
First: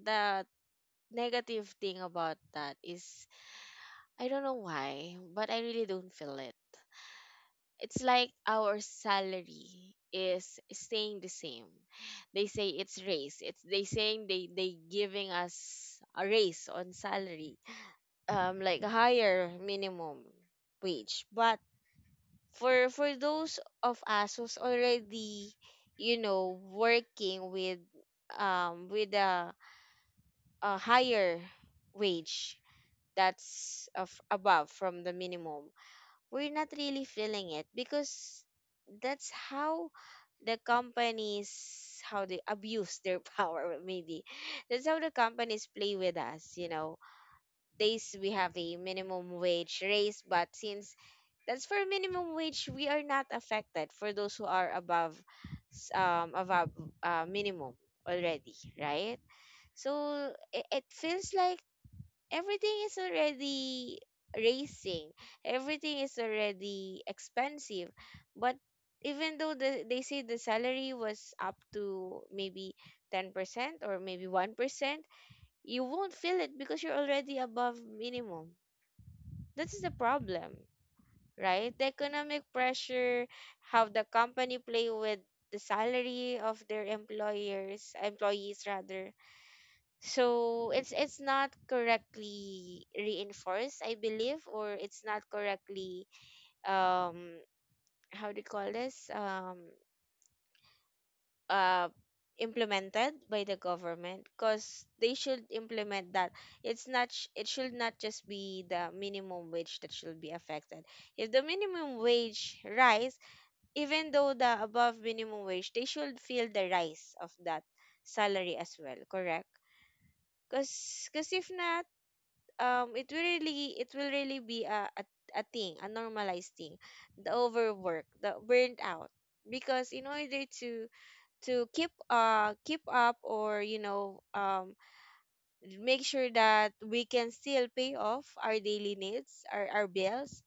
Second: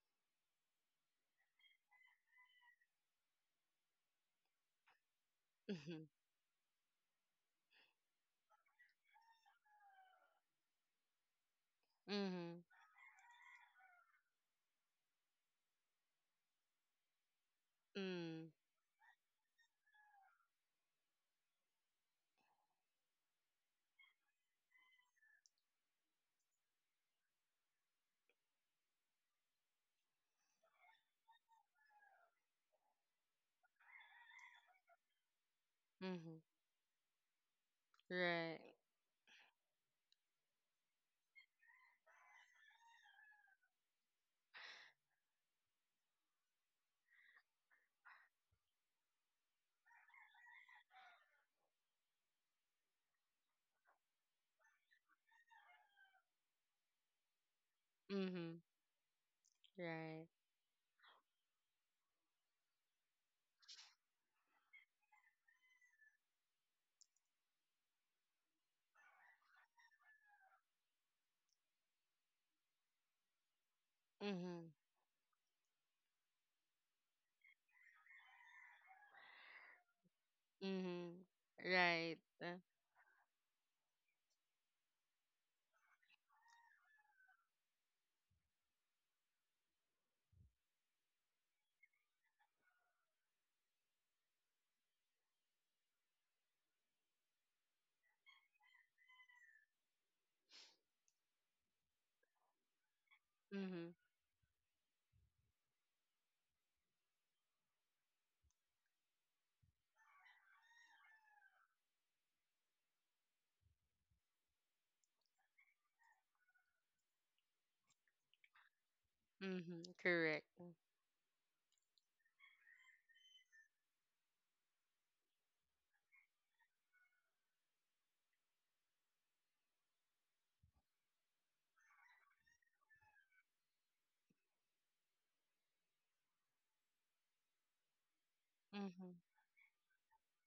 Speaker 1: the negative thing about that is I don't know why, but I really
Speaker 2: mm-hmm,
Speaker 1: don't feel it. It's like our salary is staying the same. They
Speaker 2: mm-hmm,
Speaker 1: say it's raise. It's They saying, they giving us a raise on salary,
Speaker 2: mm-hmm,
Speaker 1: like a higher minimum wage. But for those of us who's already, you know, working with a higher wage that's of above from the minimum,
Speaker 2: mm-hmm.
Speaker 1: we're not really feeling it because
Speaker 2: Right.
Speaker 1: that's how the companies, how they abuse their [laughs] power, maybe that's how the companies play with us, they we have a minimum wage raise, but since that's for minimum wage, we are not affected, for those who are above, above minimum already,
Speaker 2: Mm-hmm,
Speaker 1: right?
Speaker 2: right.
Speaker 1: So it feels like everything is already racing, everything is already expensive. But even though they say the salary was up to maybe 10% or maybe
Speaker 2: Mm-hmm,
Speaker 1: 1%, you won't feel it because you're already above minimum, that's the problem.
Speaker 2: mm-hmm.
Speaker 1: Right, the
Speaker 2: Right.
Speaker 1: economic pressure, how the company play with the salary of their employers, employees rather. So it's not correctly reinforced, I believe, or it's not correctly, um how do you call this, uh implemented by the
Speaker 2: Mm-hmm.
Speaker 1: government, because they should implement that. It's not it should not just be the minimum wage that should be affected. If the minimum wage rise, even though the above minimum wage, they should feel the rise of that salary as well, correct?
Speaker 2: Mm-hmm. Correct.
Speaker 1: Because if not, it will really, be a thing, a normalized thing, the overwork, the burnt out. Because in order to, keep keep up, or you know, make sure that we can still pay off our daily
Speaker 2: Mm-hmm.
Speaker 1: needs, our bills,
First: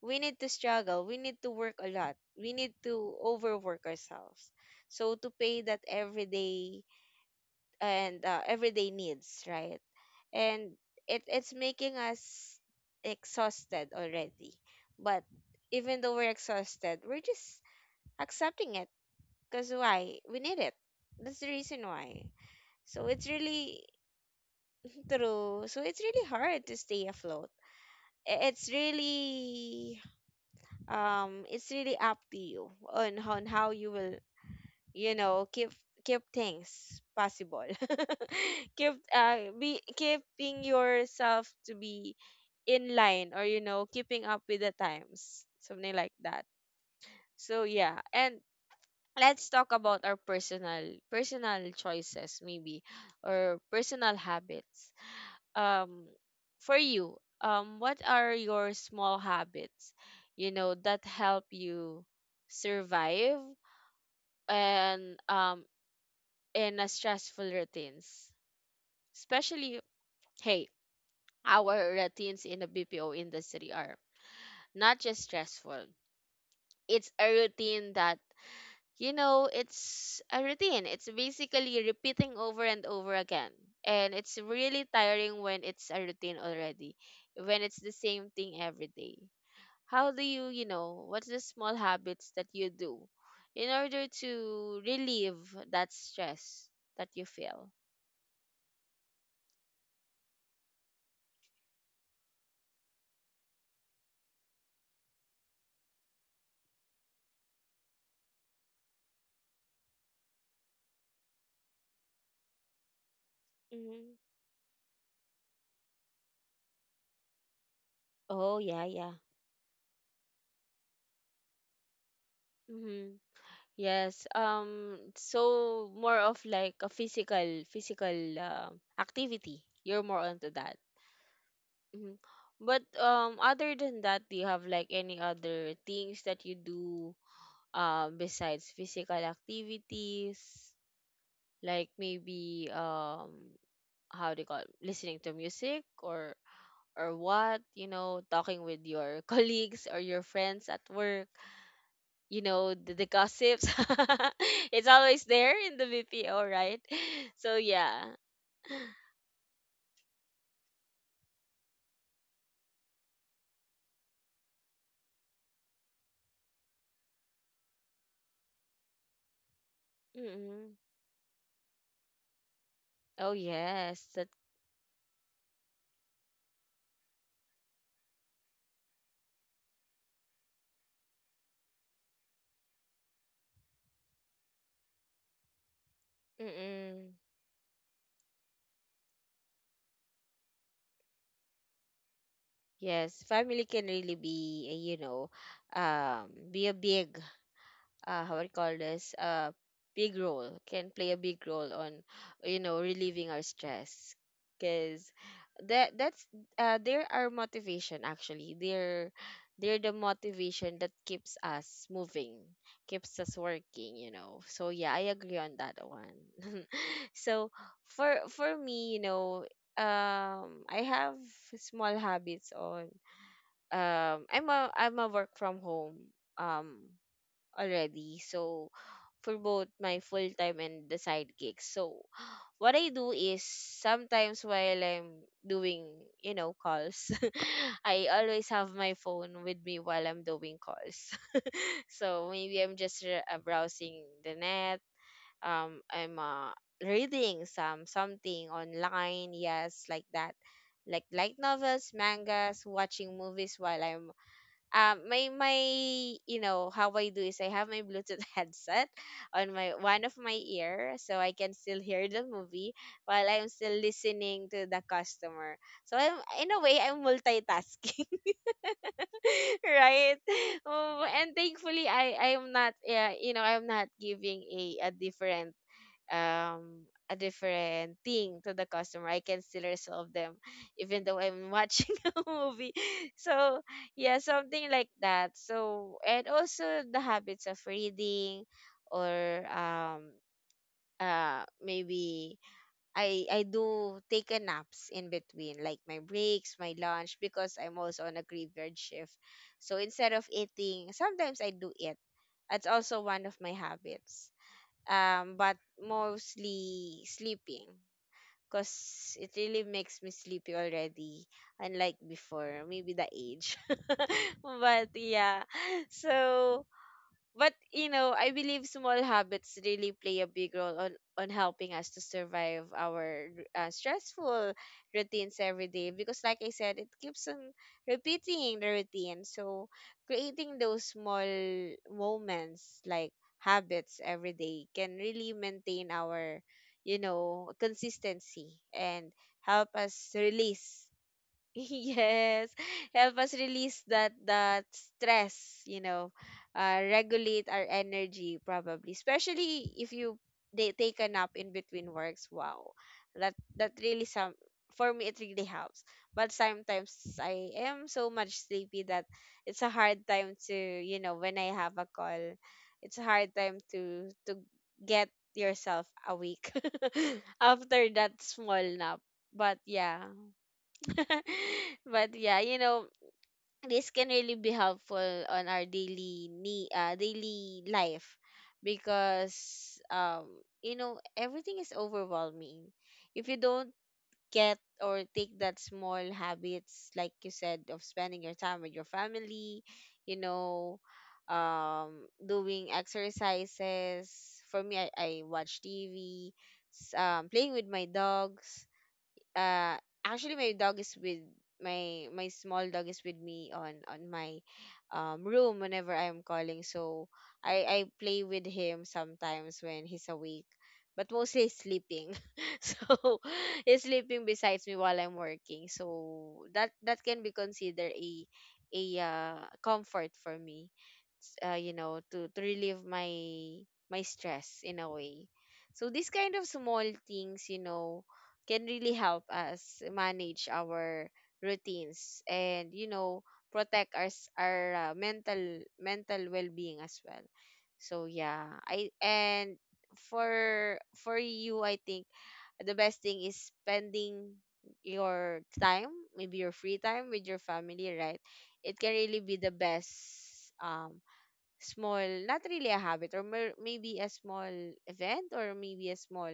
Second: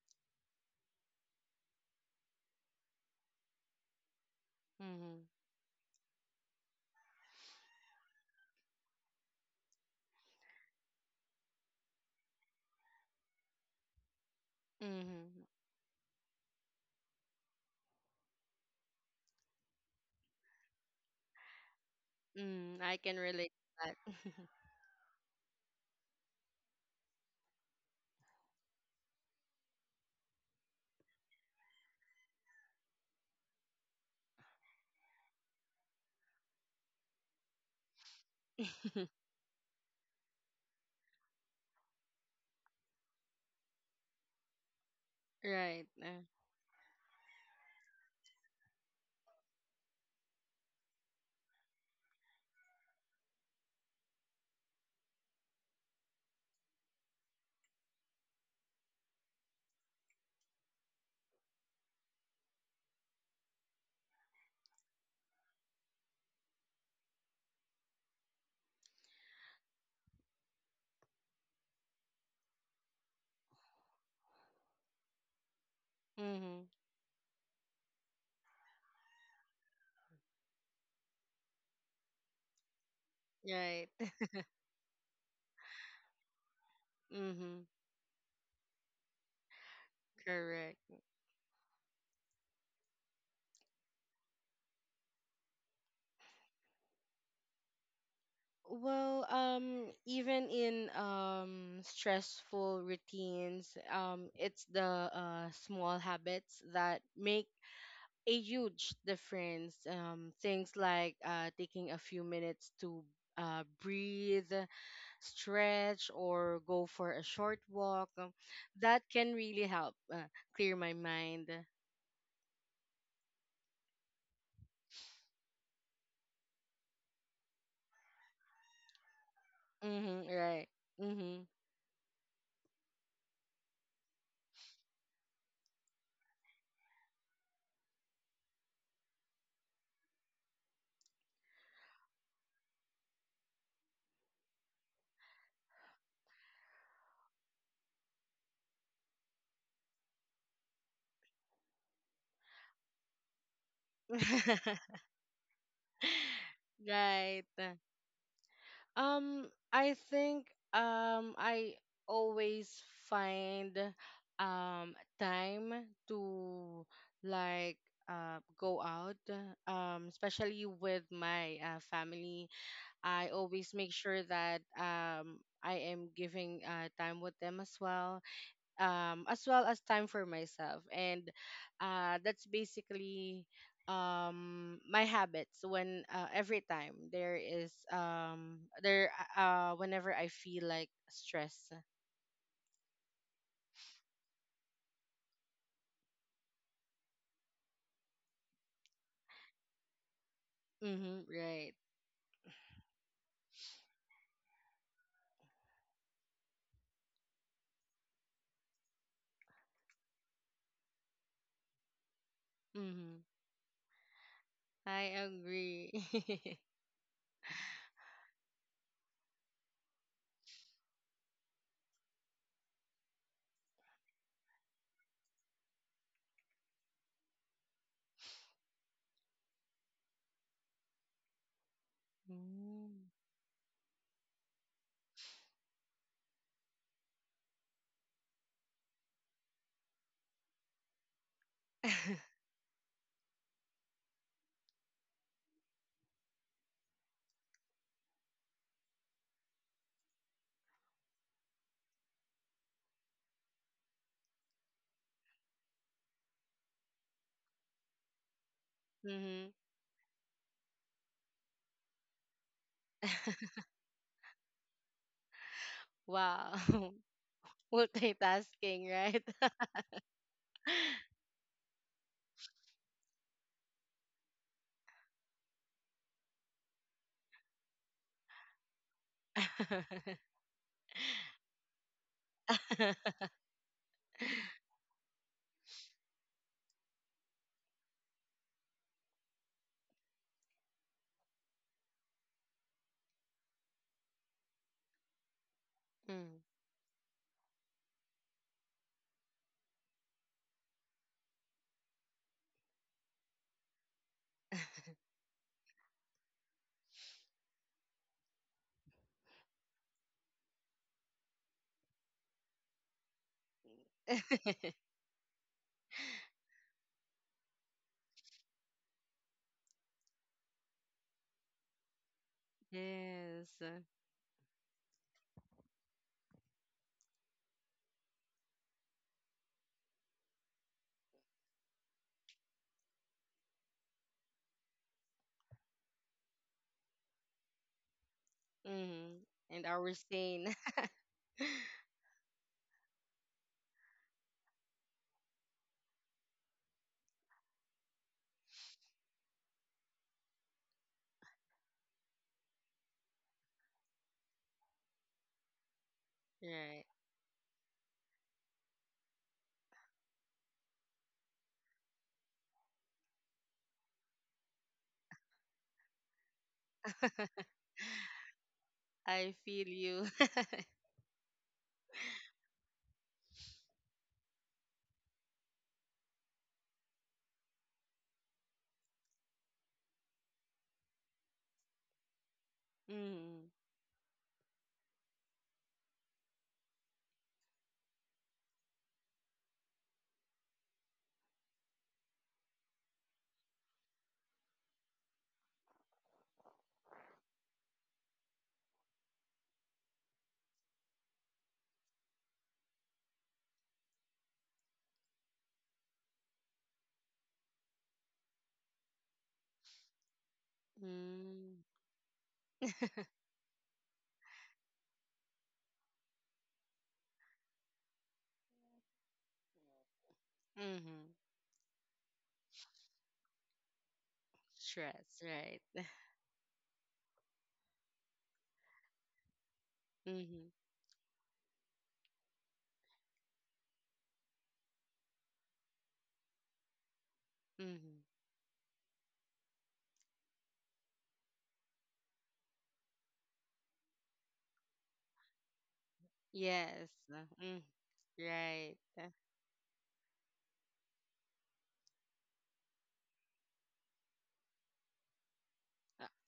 Speaker 1: we need to struggle, we need to work a lot, we need to overwork ourselves, so
Speaker 2: Mm-hmm.
Speaker 1: to pay that everyday and everyday needs, right? And it's making us exhausted already. But
Speaker 2: Mm-hmm.
Speaker 1: even though we're exhausted, we're just accepting it, because why, we need it, that's the reason why.
Speaker 2: Mm, I
Speaker 1: So
Speaker 2: can
Speaker 1: it's
Speaker 2: relate to
Speaker 1: really
Speaker 2: that.
Speaker 1: true, so it's really hard to stay afloat. It's really, up to you on, how you will, you know, keep, keep things possible, [laughs] keep
Speaker 2: [laughs]
Speaker 1: be keeping yourself to be in line, or you know, keeping up with the times,
Speaker 2: Right.
Speaker 1: something like that. So yeah. And let's talk about our personal choices, maybe, or personal habits. um for you, what are your small habits, you know, that help you survive and in a stressful routines. Especially, hey, our routines in the BPO industry are not just stressful.
Speaker 2: Mm-hmm.
Speaker 1: It's a routine that, you know, it's a routine. It's basically repeating over and over again.
Speaker 2: Right.
Speaker 1: And it's really tiring when it's a routine already,
Speaker 2: [laughs]
Speaker 1: when
Speaker 2: Mm-hmm.
Speaker 1: it's the same thing every day. How do you, you
Speaker 2: Correct.
Speaker 1: know, what's the small habits that you do in order to relieve that stress that you feel?
Speaker 2: Well, even in stressful routines, it's the small habits that make a huge difference. Things like taking a few minutes to
Speaker 1: Mm-hmm.
Speaker 2: breathe, stretch, or go for a short walk.
Speaker 1: Oh yeah,
Speaker 2: That
Speaker 1: yeah.
Speaker 2: can really help clear my mind.
Speaker 1: Mm-hmm. Yes. So more of like a physical activity. You're more
Speaker 2: Mm-hmm,
Speaker 1: onto
Speaker 2: right.
Speaker 1: that.
Speaker 2: Mm-hmm.
Speaker 1: Mm-hmm. But other than that, do you have like any other things that you do besides physical activities? Like maybe, how do you call it, listening to music, or what, you know, talking with your [laughs] colleagues or your friends at work, the gossips. [laughs] It's
Speaker 2: [laughs]
Speaker 1: always there in the BPO, right? [laughs]
Speaker 2: Right.
Speaker 1: So yeah.
Speaker 2: I think I always find um time to like go out, especially
Speaker 1: Mm-mm.
Speaker 2: with my family. I
Speaker 1: Oh
Speaker 2: always make
Speaker 1: yes,
Speaker 2: sure
Speaker 1: that.
Speaker 2: that I am giving time with them as well, as well as time for myself. And that's basically my habits when every time
Speaker 1: Mm-mm.
Speaker 2: there is there whenever I feel like stress.
Speaker 1: Yes, family can really be, you know, be a big, how we call this, big role, can play a
Speaker 2: Mm-hmm,
Speaker 1: big role
Speaker 2: right.
Speaker 1: on, relieving our stress, because that's they're our motivation actually, they're the motivation that keeps us moving, keeps
Speaker 2: Mm-hmm.
Speaker 1: us working, so yeah, I
Speaker 2: I
Speaker 1: agree on that
Speaker 2: agree.
Speaker 1: one.
Speaker 2: [laughs]
Speaker 1: [laughs] So, for me, I have small habits on, I'm a work from home, um already. So, for both my full time and the side gigs. So what I do
Speaker 2: Mm.
Speaker 1: is sometimes while I'm doing, you know, calls, [laughs] I always have my phone with me while I'm doing calls. [laughs] So
Speaker 2: [laughs]
Speaker 1: maybe I'm just browsing the net. I'm reading something online, yes, like that. Like light novels, mangas, watching movies while I'm, my my you know, how I do is I have my Bluetooth [laughs] headset on
Speaker 2: Hmm.
Speaker 1: my one of my ear, so I can still hear the movie while I'm still listening to the customer. So I'm, in a way,
Speaker 2: Wow.
Speaker 1: I'm
Speaker 2: [laughs]
Speaker 1: multitasking.
Speaker 2: Multitasking, right?
Speaker 1: [laughs] Right? Oh, and thankfully I am not, yeah, you know, I'm not giving a different thing to the customer. I can still resolve
Speaker 2: [laughs]
Speaker 1: them even though I'm watching [laughs] a movie.
Speaker 2: [laughs]
Speaker 1: So yeah, something like that. So, and also the habits of reading, or maybe, I do take a naps in between, like my
Speaker 2: Mm.
Speaker 1: breaks, my lunch, because I'm also on a graveyard shift. So instead of eating, sometimes I do eat. That's also one of my habits, but mostly sleeping, because it really makes me sleepy already, unlike before, maybe the age. [laughs]
Speaker 2: [laughs]
Speaker 1: But yeah, so. But you know, I believe small habits really play a big role on helping us to survive our
Speaker 2: Yes.
Speaker 1: stressful routines every day. Because like I said, it keeps on repeating the routine. So creating those small moments, like habits every day, can really maintain our, you know, consistency and
Speaker 2: Mm.
Speaker 1: help
Speaker 2: And our
Speaker 1: us
Speaker 2: scene.
Speaker 1: release, [laughs]
Speaker 2: [laughs]
Speaker 1: yes, help us release that, that stress, regulate our energy, probably, especially if you, they take a nap in between works. Wow, that that really, some, for me, it really helps. But
Speaker 2: Right.
Speaker 1: sometimes I am so much sleepy that it's a hard time to, you know, when I have a call, it's a hard time to, get yourself awake [laughs] after that small nap.
Speaker 2: I
Speaker 1: But
Speaker 2: feel
Speaker 1: yeah.
Speaker 2: you.
Speaker 1: [laughs] But yeah, you know, this can really be helpful on our daily life, because, you know, everything is overwhelming.
Speaker 2: [laughs]
Speaker 1: If you
Speaker 2: Mm.
Speaker 1: don't get or take that small habits, like you said, of spending your time with your family, you know, doing exercises. For me, I watch TV, playing with my dogs, uh actually my dog is with, my small dog is with me on, my, room whenever I am calling, so I play with him sometimes when he's awake, but mostly he's
Speaker 2: Mm.
Speaker 1: sleeping, [laughs] so [laughs] he's sleeping besides me while I'm working, so that can be considered a, comfort for me,
Speaker 2: Mm.
Speaker 1: you know, to, relieve my stress in a way.
Speaker 2: Stress, right.
Speaker 1: So these kind of small things, you know, can really help us manage
Speaker 2: Mm.
Speaker 1: our routines, and you know, protect our our mental well-being as well. So
Speaker 2: Mm.
Speaker 1: yeah, I, and for, you I think the best thing is spending your time, maybe your free
Speaker 2: Yes.
Speaker 1: time, with your
Speaker 2: Mm.
Speaker 1: family, right? It
Speaker 2: Right.
Speaker 1: can really be the best, um small, not really a habit, or maybe a small event, or maybe a small,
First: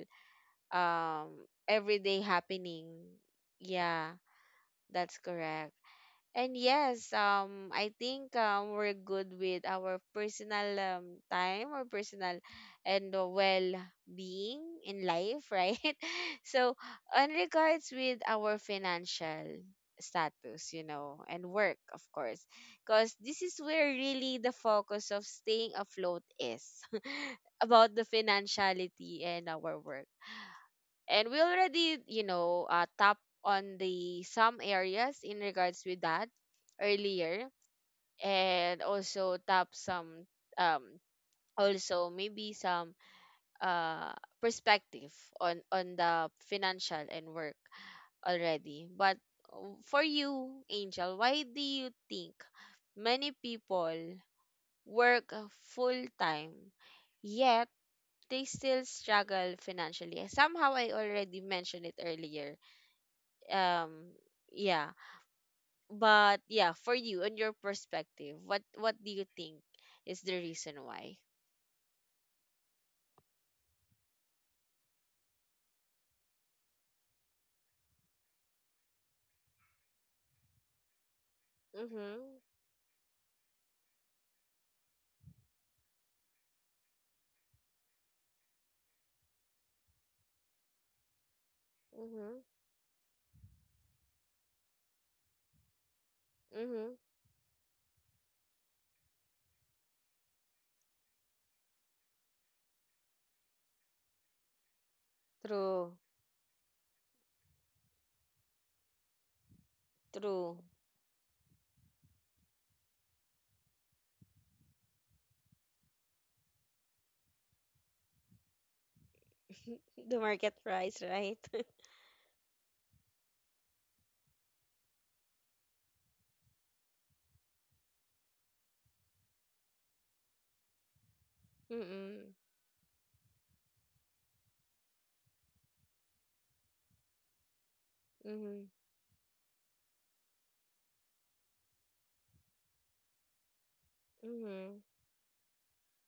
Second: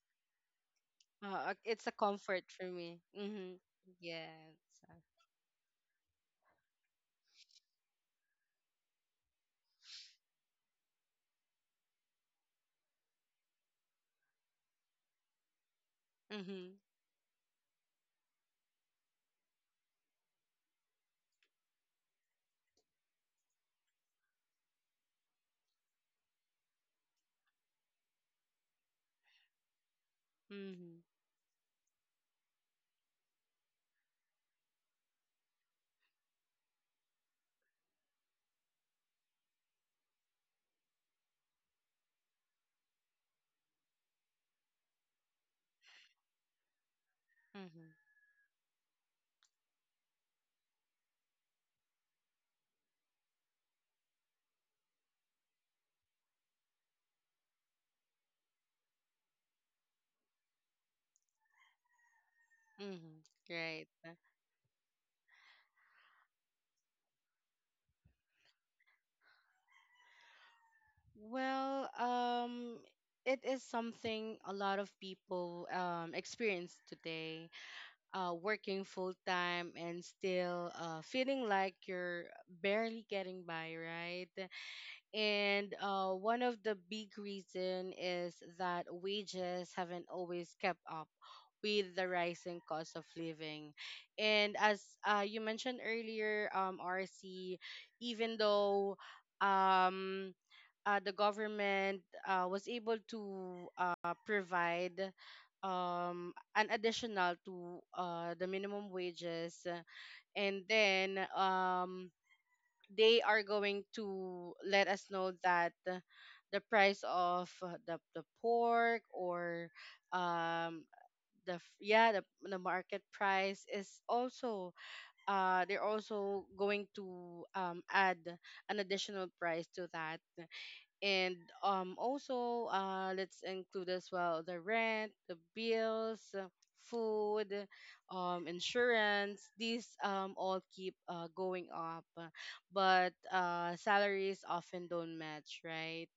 Speaker 1: um
Speaker 2: It's a
Speaker 1: everyday
Speaker 2: comfort for
Speaker 1: happening.
Speaker 2: me. Mm.
Speaker 1: Yeah,
Speaker 2: Yes.
Speaker 1: that's correct. And yes, I think, we're good with our personal, time, or personal, and well being in life, right? [laughs]
Speaker 2: Mm.
Speaker 1: So, on regards with our financial status, you know, and work of course, because this is where really the focus of staying afloat is, [laughs] about the financiality and our work.
Speaker 2: Mm.
Speaker 1: And we already, you know, tap on the some areas in regards with that earlier, and also tap some, um also maybe some, uh perspective on the financial and work
Speaker 2: Mm.
Speaker 1: already. But for you, Angel, why do you think many people work full time yet they still struggle financially? Somehow I already mentioned it earlier,
Speaker 2: Mm. Right.
Speaker 1: um yeah, but yeah, for you and your perspective, what do you think is the reason why?
Speaker 2: Well, it is something a lot of people experience today, working full time and still feeling like you're
Speaker 1: Mm-hmm.
Speaker 2: barely getting by, right? And one of the big reason is that wages haven't always kept up with the
Speaker 1: Mm-hmm.
Speaker 2: rising cost of living. And as you mentioned earlier,
Speaker 1: Mm-hmm.
Speaker 2: RC, even though um the government was able to provide
Speaker 1: True.
Speaker 2: an additional to the minimum wages, and
Speaker 1: True.
Speaker 2: then they are going to let us know that the price of the pork or
Speaker 1: [laughs] The market
Speaker 2: um,
Speaker 1: price, right?
Speaker 2: the
Speaker 1: [laughs]
Speaker 2: yeah, the market price is also they're also going to add an additional price to that, and
Speaker 1: Mm-mm.
Speaker 2: also let's include as well the rent, the bills, food,
Speaker 1: Mm-hmm.
Speaker 2: insurance, these all keep going up, but salaries often
Speaker 1: Mm-hmm.
Speaker 2: don't match, right.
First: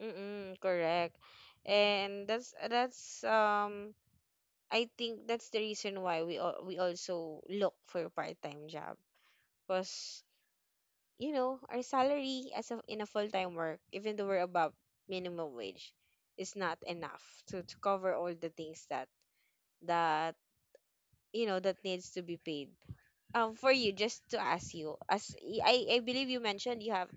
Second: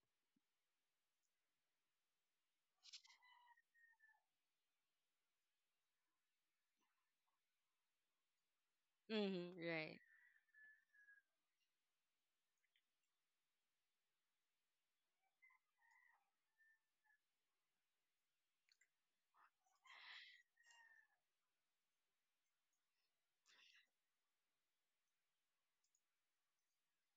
Speaker 1: Mm-mm. Correct. And that's I think that's the reason why we also look for a part-time job
Speaker 2: Mm-hmm, right.
Speaker 1: because you know, our salary as in a full-time work, even though we're above minimum wage, is not enough to cover all the things that you know that needs to be paid. For you, just to ask you, I believe you mentioned you have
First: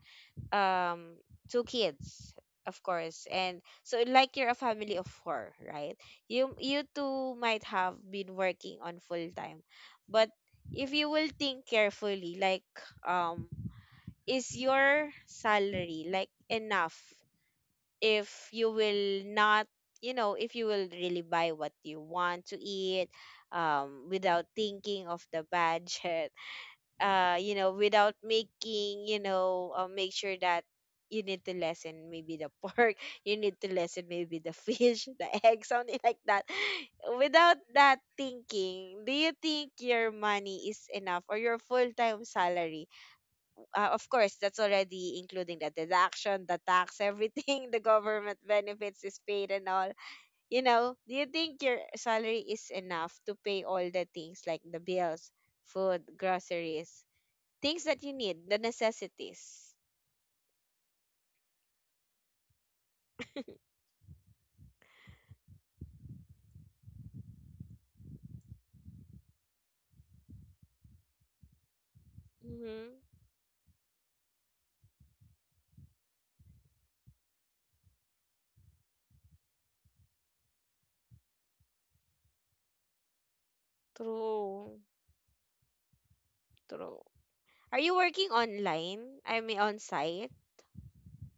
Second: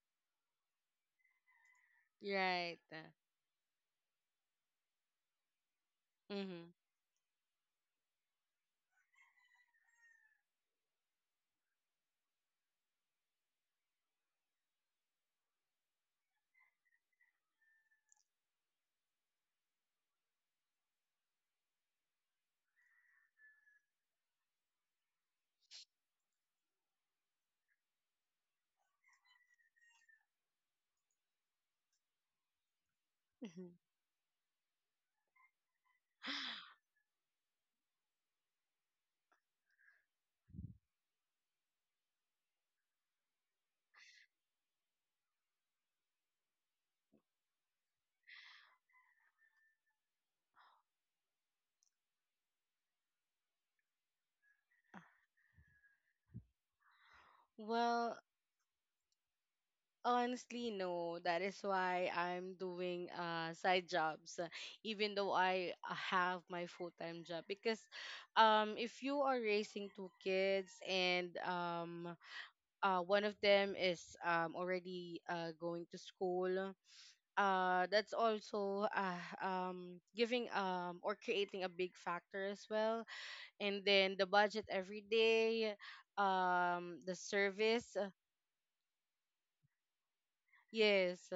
Speaker 1: um two kids,
Speaker 2: Right.
Speaker 1: of course, and so like you're a family of four, right? You
Speaker 2: Mm-hmm.
Speaker 1: you two might have been working on full time, but if you will think carefully, like um is your salary like enough if you will not, you know, if you will really buy what you want to eat, without thinking of the budget, [laughs] you know, without making, you know, make sure that you need to lessen maybe the pork, [laughs] you need to
Speaker 2: [laughs]
Speaker 1: lessen maybe the [laughs] fish, the egg, something like that, [laughs] without that thinking, do you think your money is enough, or your full-time salary? Of course, that's already including the deduction, the tax, everything, [laughs] the government benefits is paid and all. You know, do you think your salary is enough to pay all the things like the bills, food, groceries, things that you
Speaker 2: Well,
Speaker 1: need, the necessities?
Speaker 2: honestly, no. That is why I'm doing side jobs, even though I have my full-time job. Because if you are raising two kids, and
Speaker 1: Mm-hmm.
Speaker 2: one of them is already going to school, that's also giving or creating a big factor as well. And then the budget
Speaker 1: True.
Speaker 2: every day,
Speaker 1: True.
Speaker 2: the
Speaker 1: Are you
Speaker 2: service.
Speaker 1: working online? I mean, on site?
Speaker 2: Yes.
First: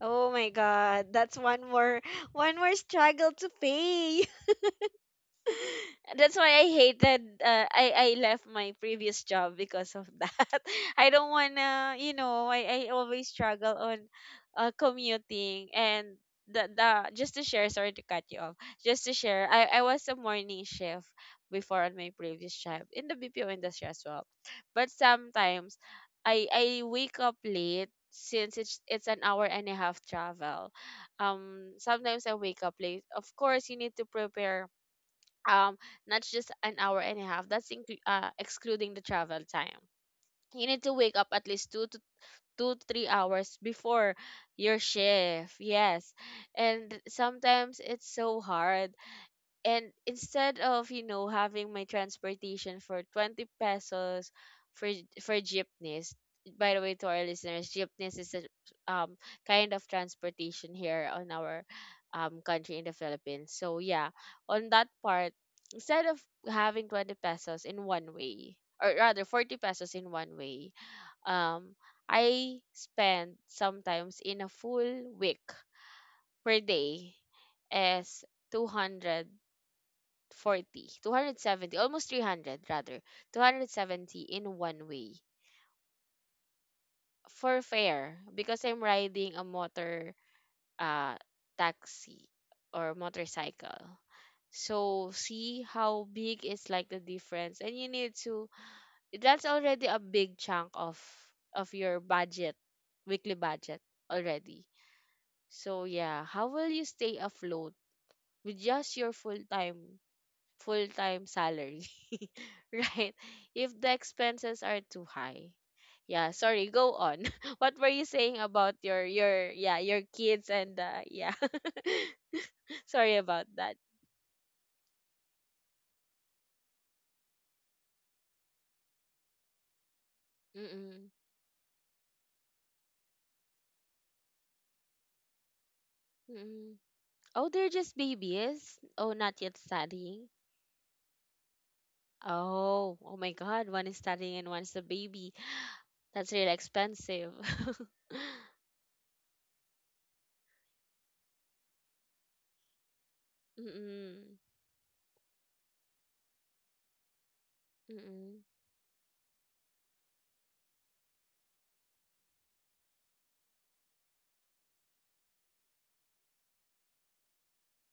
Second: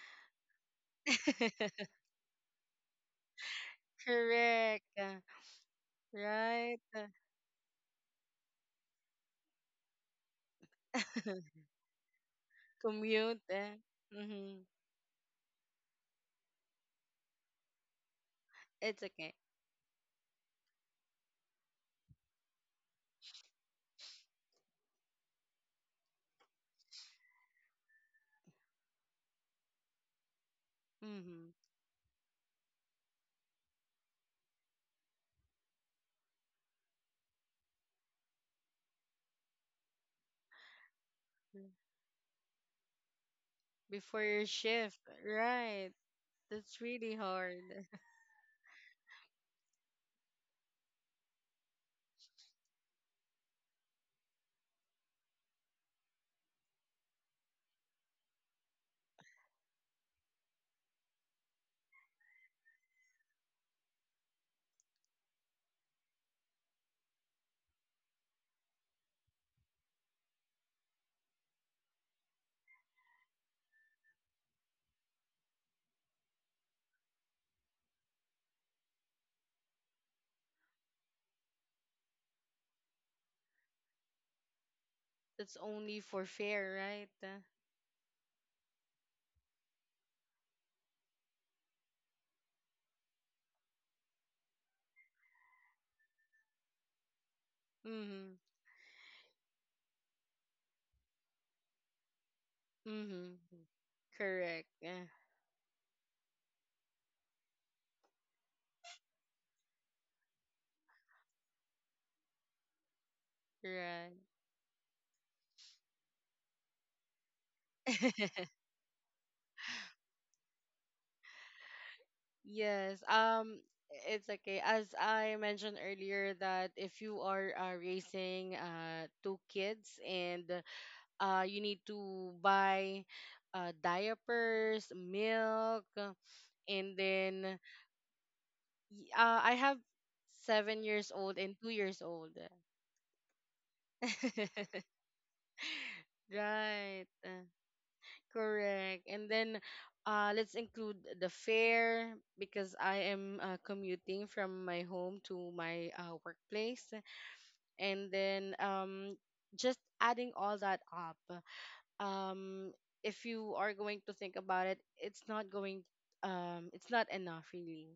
Speaker 1: Oh my God, that's one
Speaker 2: [laughs]
Speaker 1: more, [laughs] one more struggle to pay. [laughs]
Speaker 2: Correct.
Speaker 1: That's why I
Speaker 2: Right.
Speaker 1: hated, I left my previous job because of that. [laughs] I don't
Speaker 2: [laughs]
Speaker 1: wanna, you know, I always
Speaker 2: Commute.
Speaker 1: struggle
Speaker 2: Eh?
Speaker 1: on
Speaker 2: Mm-hmm.
Speaker 1: commuting and the just to share, sorry to cut you off.
Speaker 2: It's
Speaker 1: Just to
Speaker 2: okay.
Speaker 1: share, I was a morning shift before on my previous job in the BPO industry as well. But sometimes I wake up late since it's an hour and a half travel.
Speaker 2: Mm-hmm.
Speaker 1: Sometimes I wake up late. Of course, you need to prepare, um not just an hour and a half, excluding the travel time, you need to wake up at least two to three hours before
Speaker 2: Before your
Speaker 1: your
Speaker 2: shift.
Speaker 1: shift,
Speaker 2: Right.
Speaker 1: yes.
Speaker 2: That's
Speaker 1: And
Speaker 2: really hard.
Speaker 1: sometimes it's so hard, and instead of, you know, having my transportation for 20 pesos for jeepneys, by the way, to our listeners, jeepneys is a um kind of transportation here on our country in the Philippines, so yeah, on that part, instead of having 20 pesos in one way, or rather 40 pesos in one way, um I spend sometimes in a full week per day as 200 40, 270, almost 300 rather, 270 in one way
Speaker 2: That's only for fair, right?
Speaker 1: for fare because I'm riding a motor uh, taxi or motorcycle. So see how big is like the difference and you need
Speaker 2: Mm-hmm.
Speaker 1: to, that's already a big chunk of your budget, weekly
Speaker 2: Mm-hmm.
Speaker 1: budget already.
Speaker 2: Correct. Yeah.
Speaker 1: So yeah, how will you stay afloat with just your full-time salary, [laughs] right? If the
Speaker 2: Right.
Speaker 1: expenses are too high. Yeah, sorry, go on. [laughs] What were you saying
Speaker 2: [laughs]
Speaker 1: about your yeah, your kids and yeah. [laughs]
Speaker 2: Yes.
Speaker 1: Sorry about that.
Speaker 2: It's okay. As I mentioned earlier, that if you are raising two kids and
Speaker 1: Mm-mm.
Speaker 2: you need to buy diapers, milk,
Speaker 1: Mm-mm.
Speaker 2: and
Speaker 1: Oh,
Speaker 2: then
Speaker 1: they're just babies. Oh, not
Speaker 2: I
Speaker 1: yet
Speaker 2: have
Speaker 1: studying.
Speaker 2: 7 years old and 2 years old.
Speaker 1: Oh, oh my God, one is studying and one's a
Speaker 2: [laughs]
Speaker 1: baby. [gasps] That's really
Speaker 2: Right,
Speaker 1: expensive. [laughs]
Speaker 2: correct. And then let's include the fare because I am commuting
Speaker 1: Mm-mm,
Speaker 2: from my home to my workplace, and
Speaker 1: mm-mm,
Speaker 2: then just adding all that up. um if you are going to think about it, it's not going, it's not enough really.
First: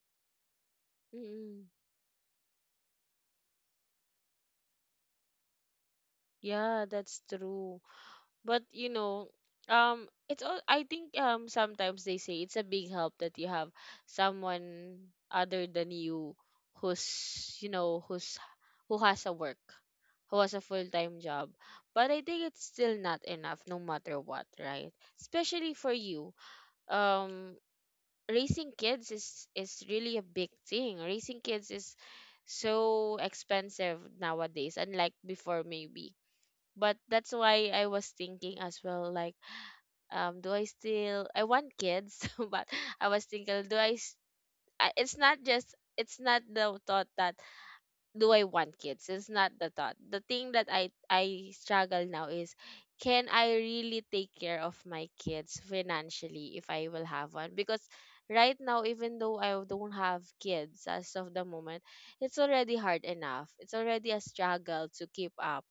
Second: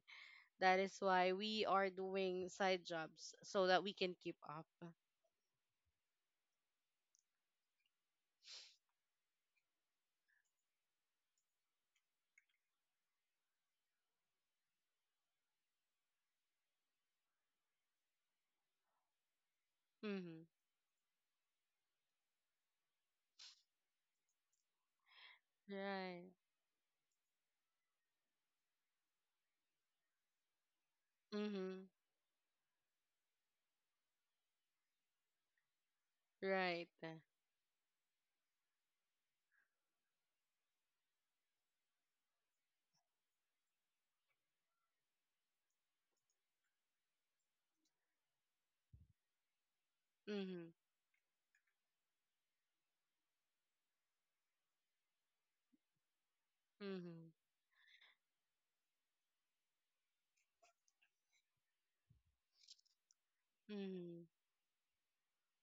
Speaker 2: That is why we
Speaker 1: mm-mm.
Speaker 2: are doing side jobs so that we can keep up.
Speaker 1: Yeah, that's true. But you know, it's all, I think, sometimes they say it's a big help that you have someone other than you who's you know who's, who has a work, who
Speaker 2: Mhm.
Speaker 1: has a full-time job, but I think it's still not enough no matter what, right? Especially for
Speaker 2: Right.
Speaker 1: you. um Raising kids is really a big thing. Raising kids
Speaker 2: Mhm.
Speaker 1: is so expensive nowadays, unlike before maybe,
Speaker 2: Right.
Speaker 1: but that's why I was thinking as well, like, do I still, I want kids, [laughs] but I was thinking, it's not just, it's not the thought that, do I want kids, it's not the thought, the thing that
Speaker 2: Mhm.
Speaker 1: I struggle now is, can I really take care of my kids financially if I will have
Speaker 2: Mhm.
Speaker 1: one? Because right now, even though I don't have kids as of the moment, it's already hard enough, it's already a
Speaker 2: Mhm.
Speaker 1: struggle to keep up,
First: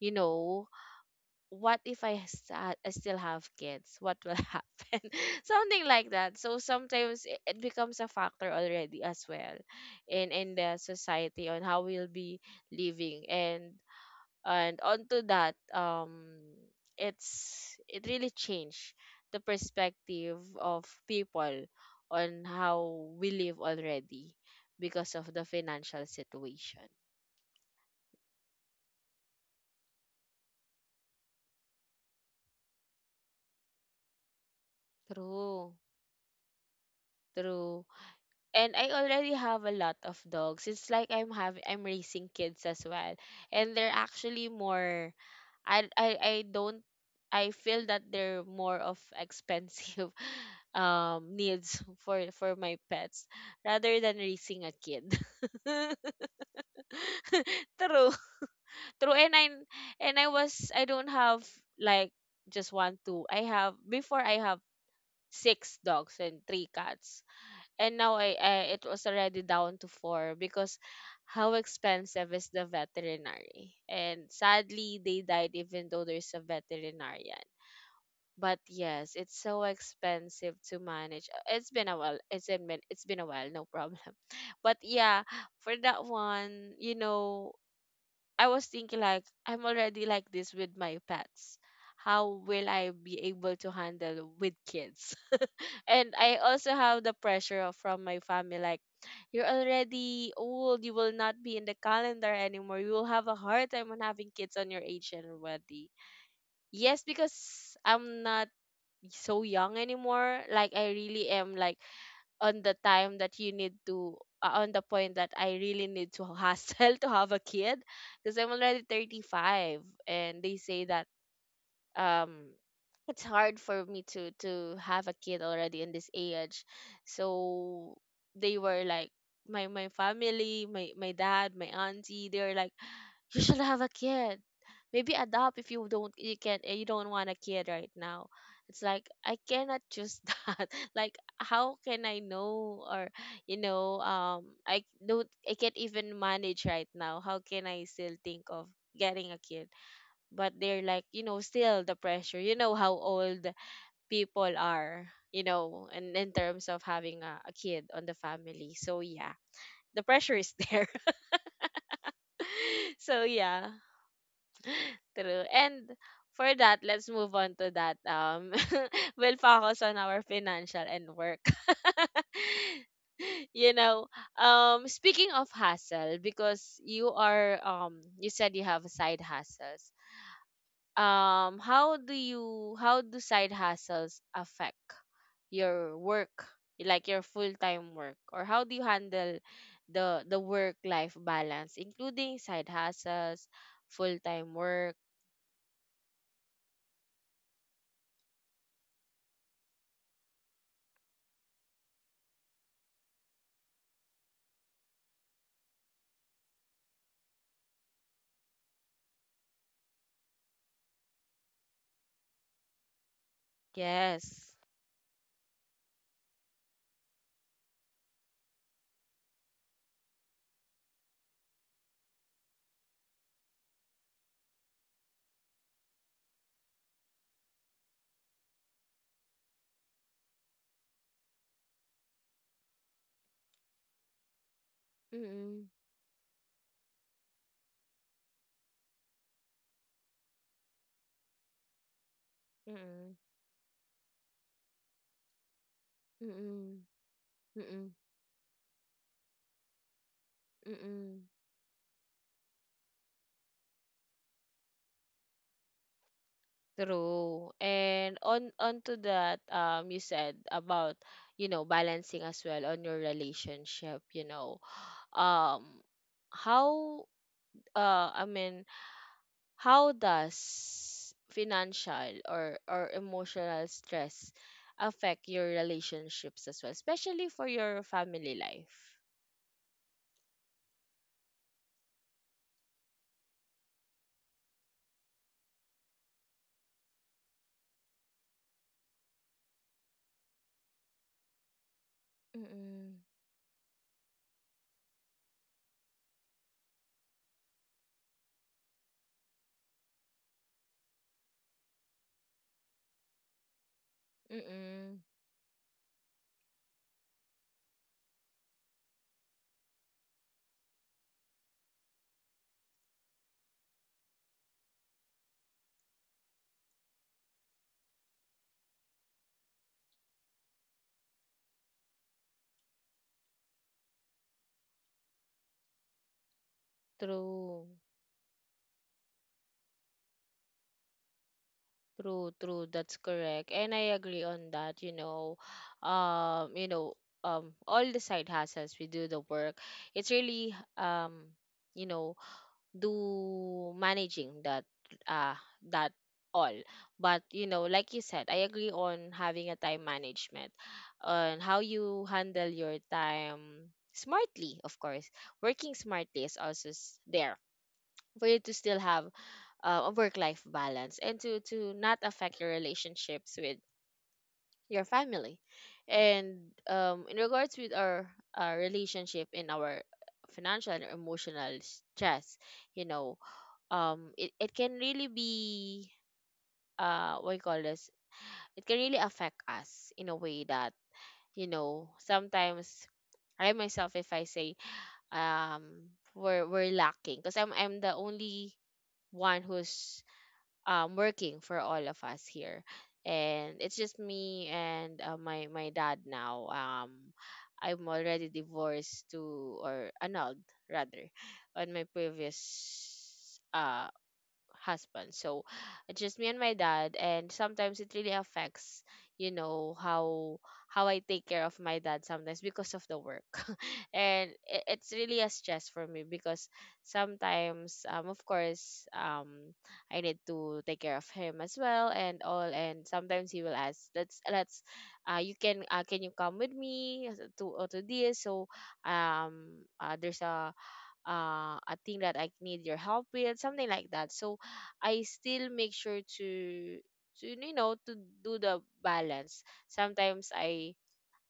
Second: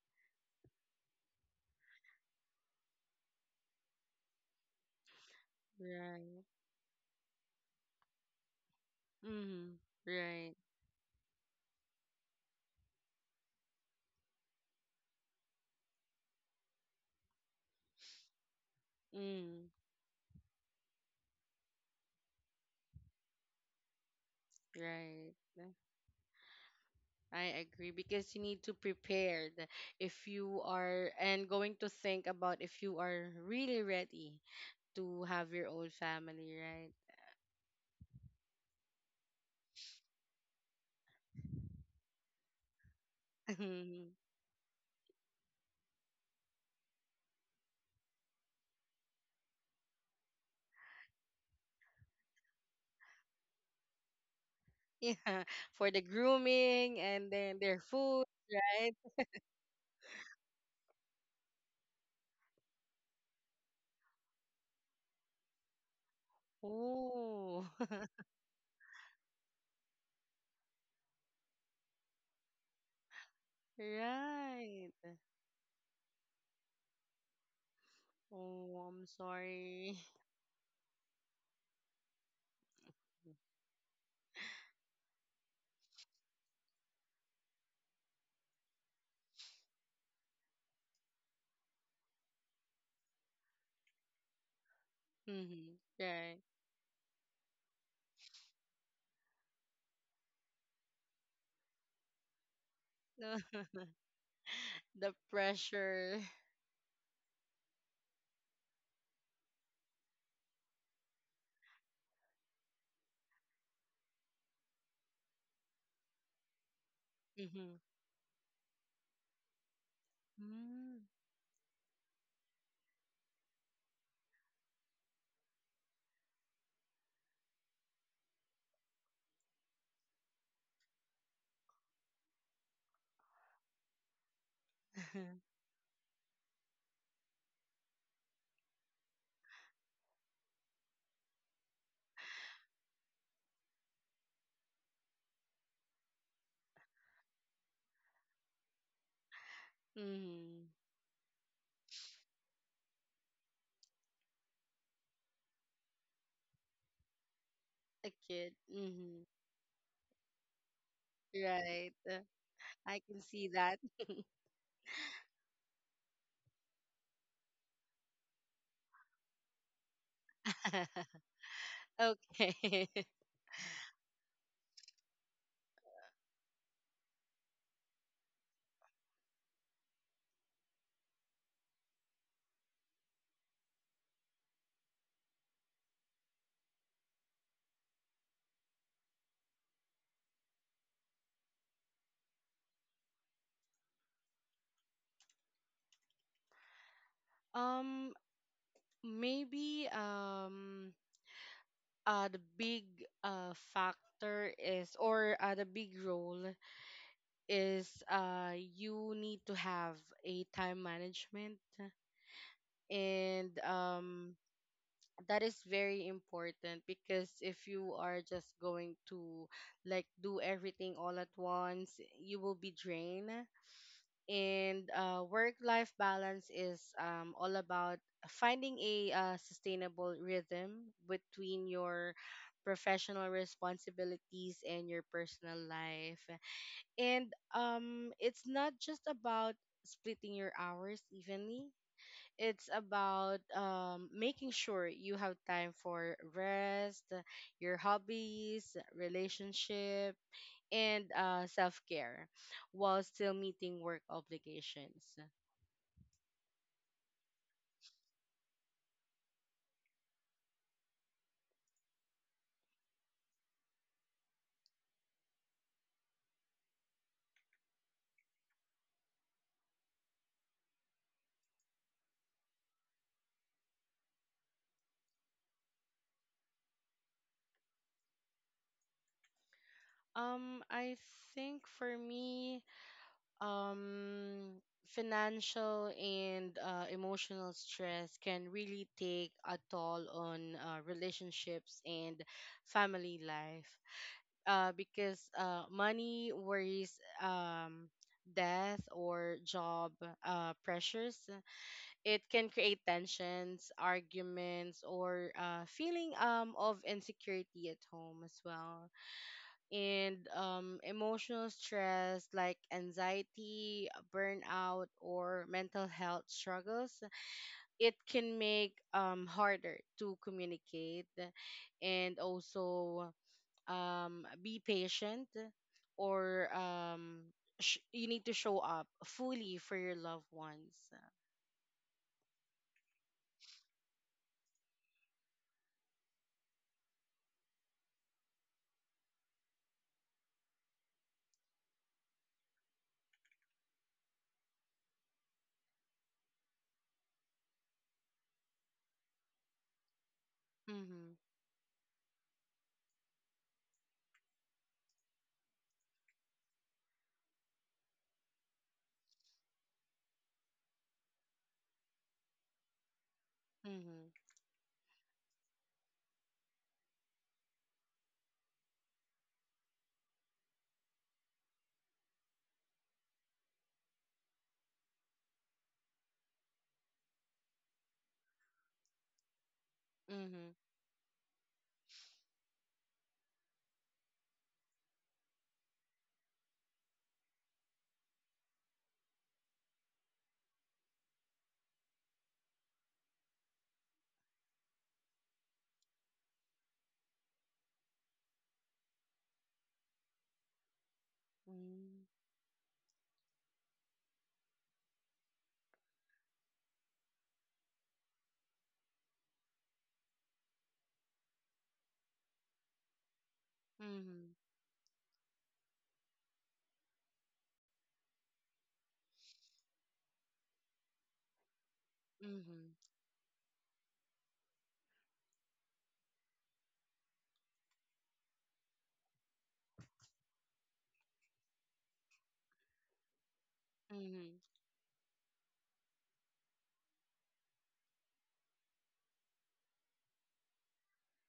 Speaker 1: you know. What if I, I still have kids? What will [laughs] happen? Something like that.
Speaker 2: Right.
Speaker 1: So sometimes it becomes a factor already as well
Speaker 2: Mhm.
Speaker 1: in
Speaker 2: Right.
Speaker 1: the society on how we'll be living, and onto that, it's, it really changed the
Speaker 2: Mm.
Speaker 1: perspective of people on how we live already, because of
Speaker 2: Right.
Speaker 1: the financial situation.
Speaker 2: I agree, because you need to prepare if you are and going to think about if you are really ready to have your
Speaker 1: True,
Speaker 2: own family, right?
Speaker 1: true. And I already have a lot of dogs. It's like I'm raising kids as well, and they're
Speaker 2: [laughs]
Speaker 1: actually more. I don't. I feel that they're more of expensive [laughs] needs for my pets rather than raising a kid. [laughs]
Speaker 2: Yeah, for the grooming and then their
Speaker 1: True.
Speaker 2: food, right?
Speaker 1: True. And I was, I don't have like just one two. I have six dogs and three cats,
Speaker 2: Oh,
Speaker 1: and now
Speaker 2: [laughs]
Speaker 1: I it was already down to four because how expensive is the veterinary, and sadly they
Speaker 2: right.
Speaker 1: died even though there's a veterinarian. But
Speaker 2: Oh, I'm
Speaker 1: yes, it's so
Speaker 2: sorry.
Speaker 1: expensive to manage. It's been a while, it's been a while, no problem. [laughs] But yeah, for that one, you know, I was thinking like, I'm already like this with my pets. How will I be able to handle with kids?
Speaker 2: Mm-hmm.
Speaker 1: [laughs] And I
Speaker 2: Right.
Speaker 1: also have the pressure of- from my family, like, you're already old, you will not be in the calendar anymore. You will have a hard time on
Speaker 2: [laughs]
Speaker 1: having kids on your age
Speaker 2: The
Speaker 1: already.
Speaker 2: pressure.
Speaker 1: Yes, because I'm not so young anymore. Like I really am, like, on the time that you need to, on the point that I really need to hustle [laughs] to have a kid
Speaker 2: Mm-hmm.
Speaker 1: because I'm already 35, and they say
Speaker 2: Mm.
Speaker 1: that, um it's hard for me to have a kid already in this age. So they were like, my family, my dad, my auntie, they were like, [sighs] you should have a kid, maybe
Speaker 2: [laughs]
Speaker 1: adopt, if you don't, you can not, you don't want a kid right now. It's like I cannot choose [laughs] that. Like how can I know, or, you know, I don't, I can't even manage right now, how can I still think of getting a kid? But
Speaker 2: Mm-hmm.
Speaker 1: they're like, you know, still the pressure, you know, how old people are, you know, and in terms of having a kid on the
Speaker 2: A kid.
Speaker 1: family, so
Speaker 2: Mm-hmm.
Speaker 1: yeah, the pressure is there.
Speaker 2: Right.
Speaker 1: [laughs]
Speaker 2: I
Speaker 1: So
Speaker 2: can see
Speaker 1: yeah,
Speaker 2: that.
Speaker 1: true. And for that, let's move on to that, [laughs] we'll focus on our financial and
Speaker 2: [laughs]
Speaker 1: work. [laughs]
Speaker 2: Okay. [laughs]
Speaker 1: You know, speaking of hustle because you are, you said you have a side hustle, how do you, how do side hustles affect your work, like your full-time work, or how do you handle the work life balance, including side hustles, full-time work?
Speaker 2: Um, maybe the big factor is, or the big role is, you need to have a time management, and
Speaker 1: Yes.
Speaker 2: that is very important, because if you are just going to like do everything all at once, you will be drained, and work-life balance is all about finding a sustainable rhythm between your professional responsibilities and your personal
Speaker 1: Mm-mm.
Speaker 2: life. And it's not just about splitting your hours evenly. It's
Speaker 1: Mm-mm.
Speaker 2: about making sure you have time for
Speaker 1: Mm-mm.
Speaker 2: rest, your
Speaker 1: Mm-mm.
Speaker 2: hobbies, relationship, and
Speaker 1: Mm-mm.
Speaker 2: self care while still meeting work obligations?
Speaker 1: True. And on onto that, you said about, you know, balancing as well on your relationship, you know. Um, how, uh I mean, how does financial or emotional stress affect your relationships as well, especially for your family life?
Speaker 2: I think for me, um, financial and emotional stress can really take a toll on relationships and
Speaker 1: Mm-mm.
Speaker 2: family life, because money worries, um, death or job pressures, it can create tensions, arguments,
Speaker 1: Mm-mm.
Speaker 2: or feeling of insecurity at home as well. And emotional stress like anxiety, burnout, or mental health struggles, it can make harder to communicate, and also be patient, or
Speaker 1: True.
Speaker 2: you need to show up fully for your loved ones.
Speaker 1: True, true. That's correct. And I agree on that, you know. You know, all the side hustles we do the work. It's really, you know, do managing that uh that all. But you know, like you said, I agree on having a time management
Speaker 2: Mm-hmm.
Speaker 1: on how you handle your time smartly. Of course, working smartly is also, there, for you to still have a work life balance, and to not affect your relationships with
Speaker 2: Mm-hmm.
Speaker 1: your family, and in regards with our relationship in our financial and emotional stress, you know, it can really be, what you call this it can really affect us in a way
Speaker 2: Mm-hmm.
Speaker 1: that, you know, sometimes I myself, if I say, um we're lacking because I'm the only one who's working for all of us here, and it's just me and, my dad now, I'm already divorced to, or annulled rather, on my
Speaker 2: Mm.
Speaker 1: previous husband. So it's just me and my dad, and sometimes it really affects, you know, how I take care of my dad sometimes because of the work. [laughs] And
Speaker 2: Mhm.
Speaker 1: it's really a stress for me because sometimes, of course, I need to take care of him as well and all,
Speaker 2: Mhm.
Speaker 1: and sometimes he will ask, let's, you can, can you come with me to, to this, so, um there's a, a thing that I need your help with, something like that. So
Speaker 2: Mhm.
Speaker 1: I still make sure to, you know, to do the balance. Sometimes I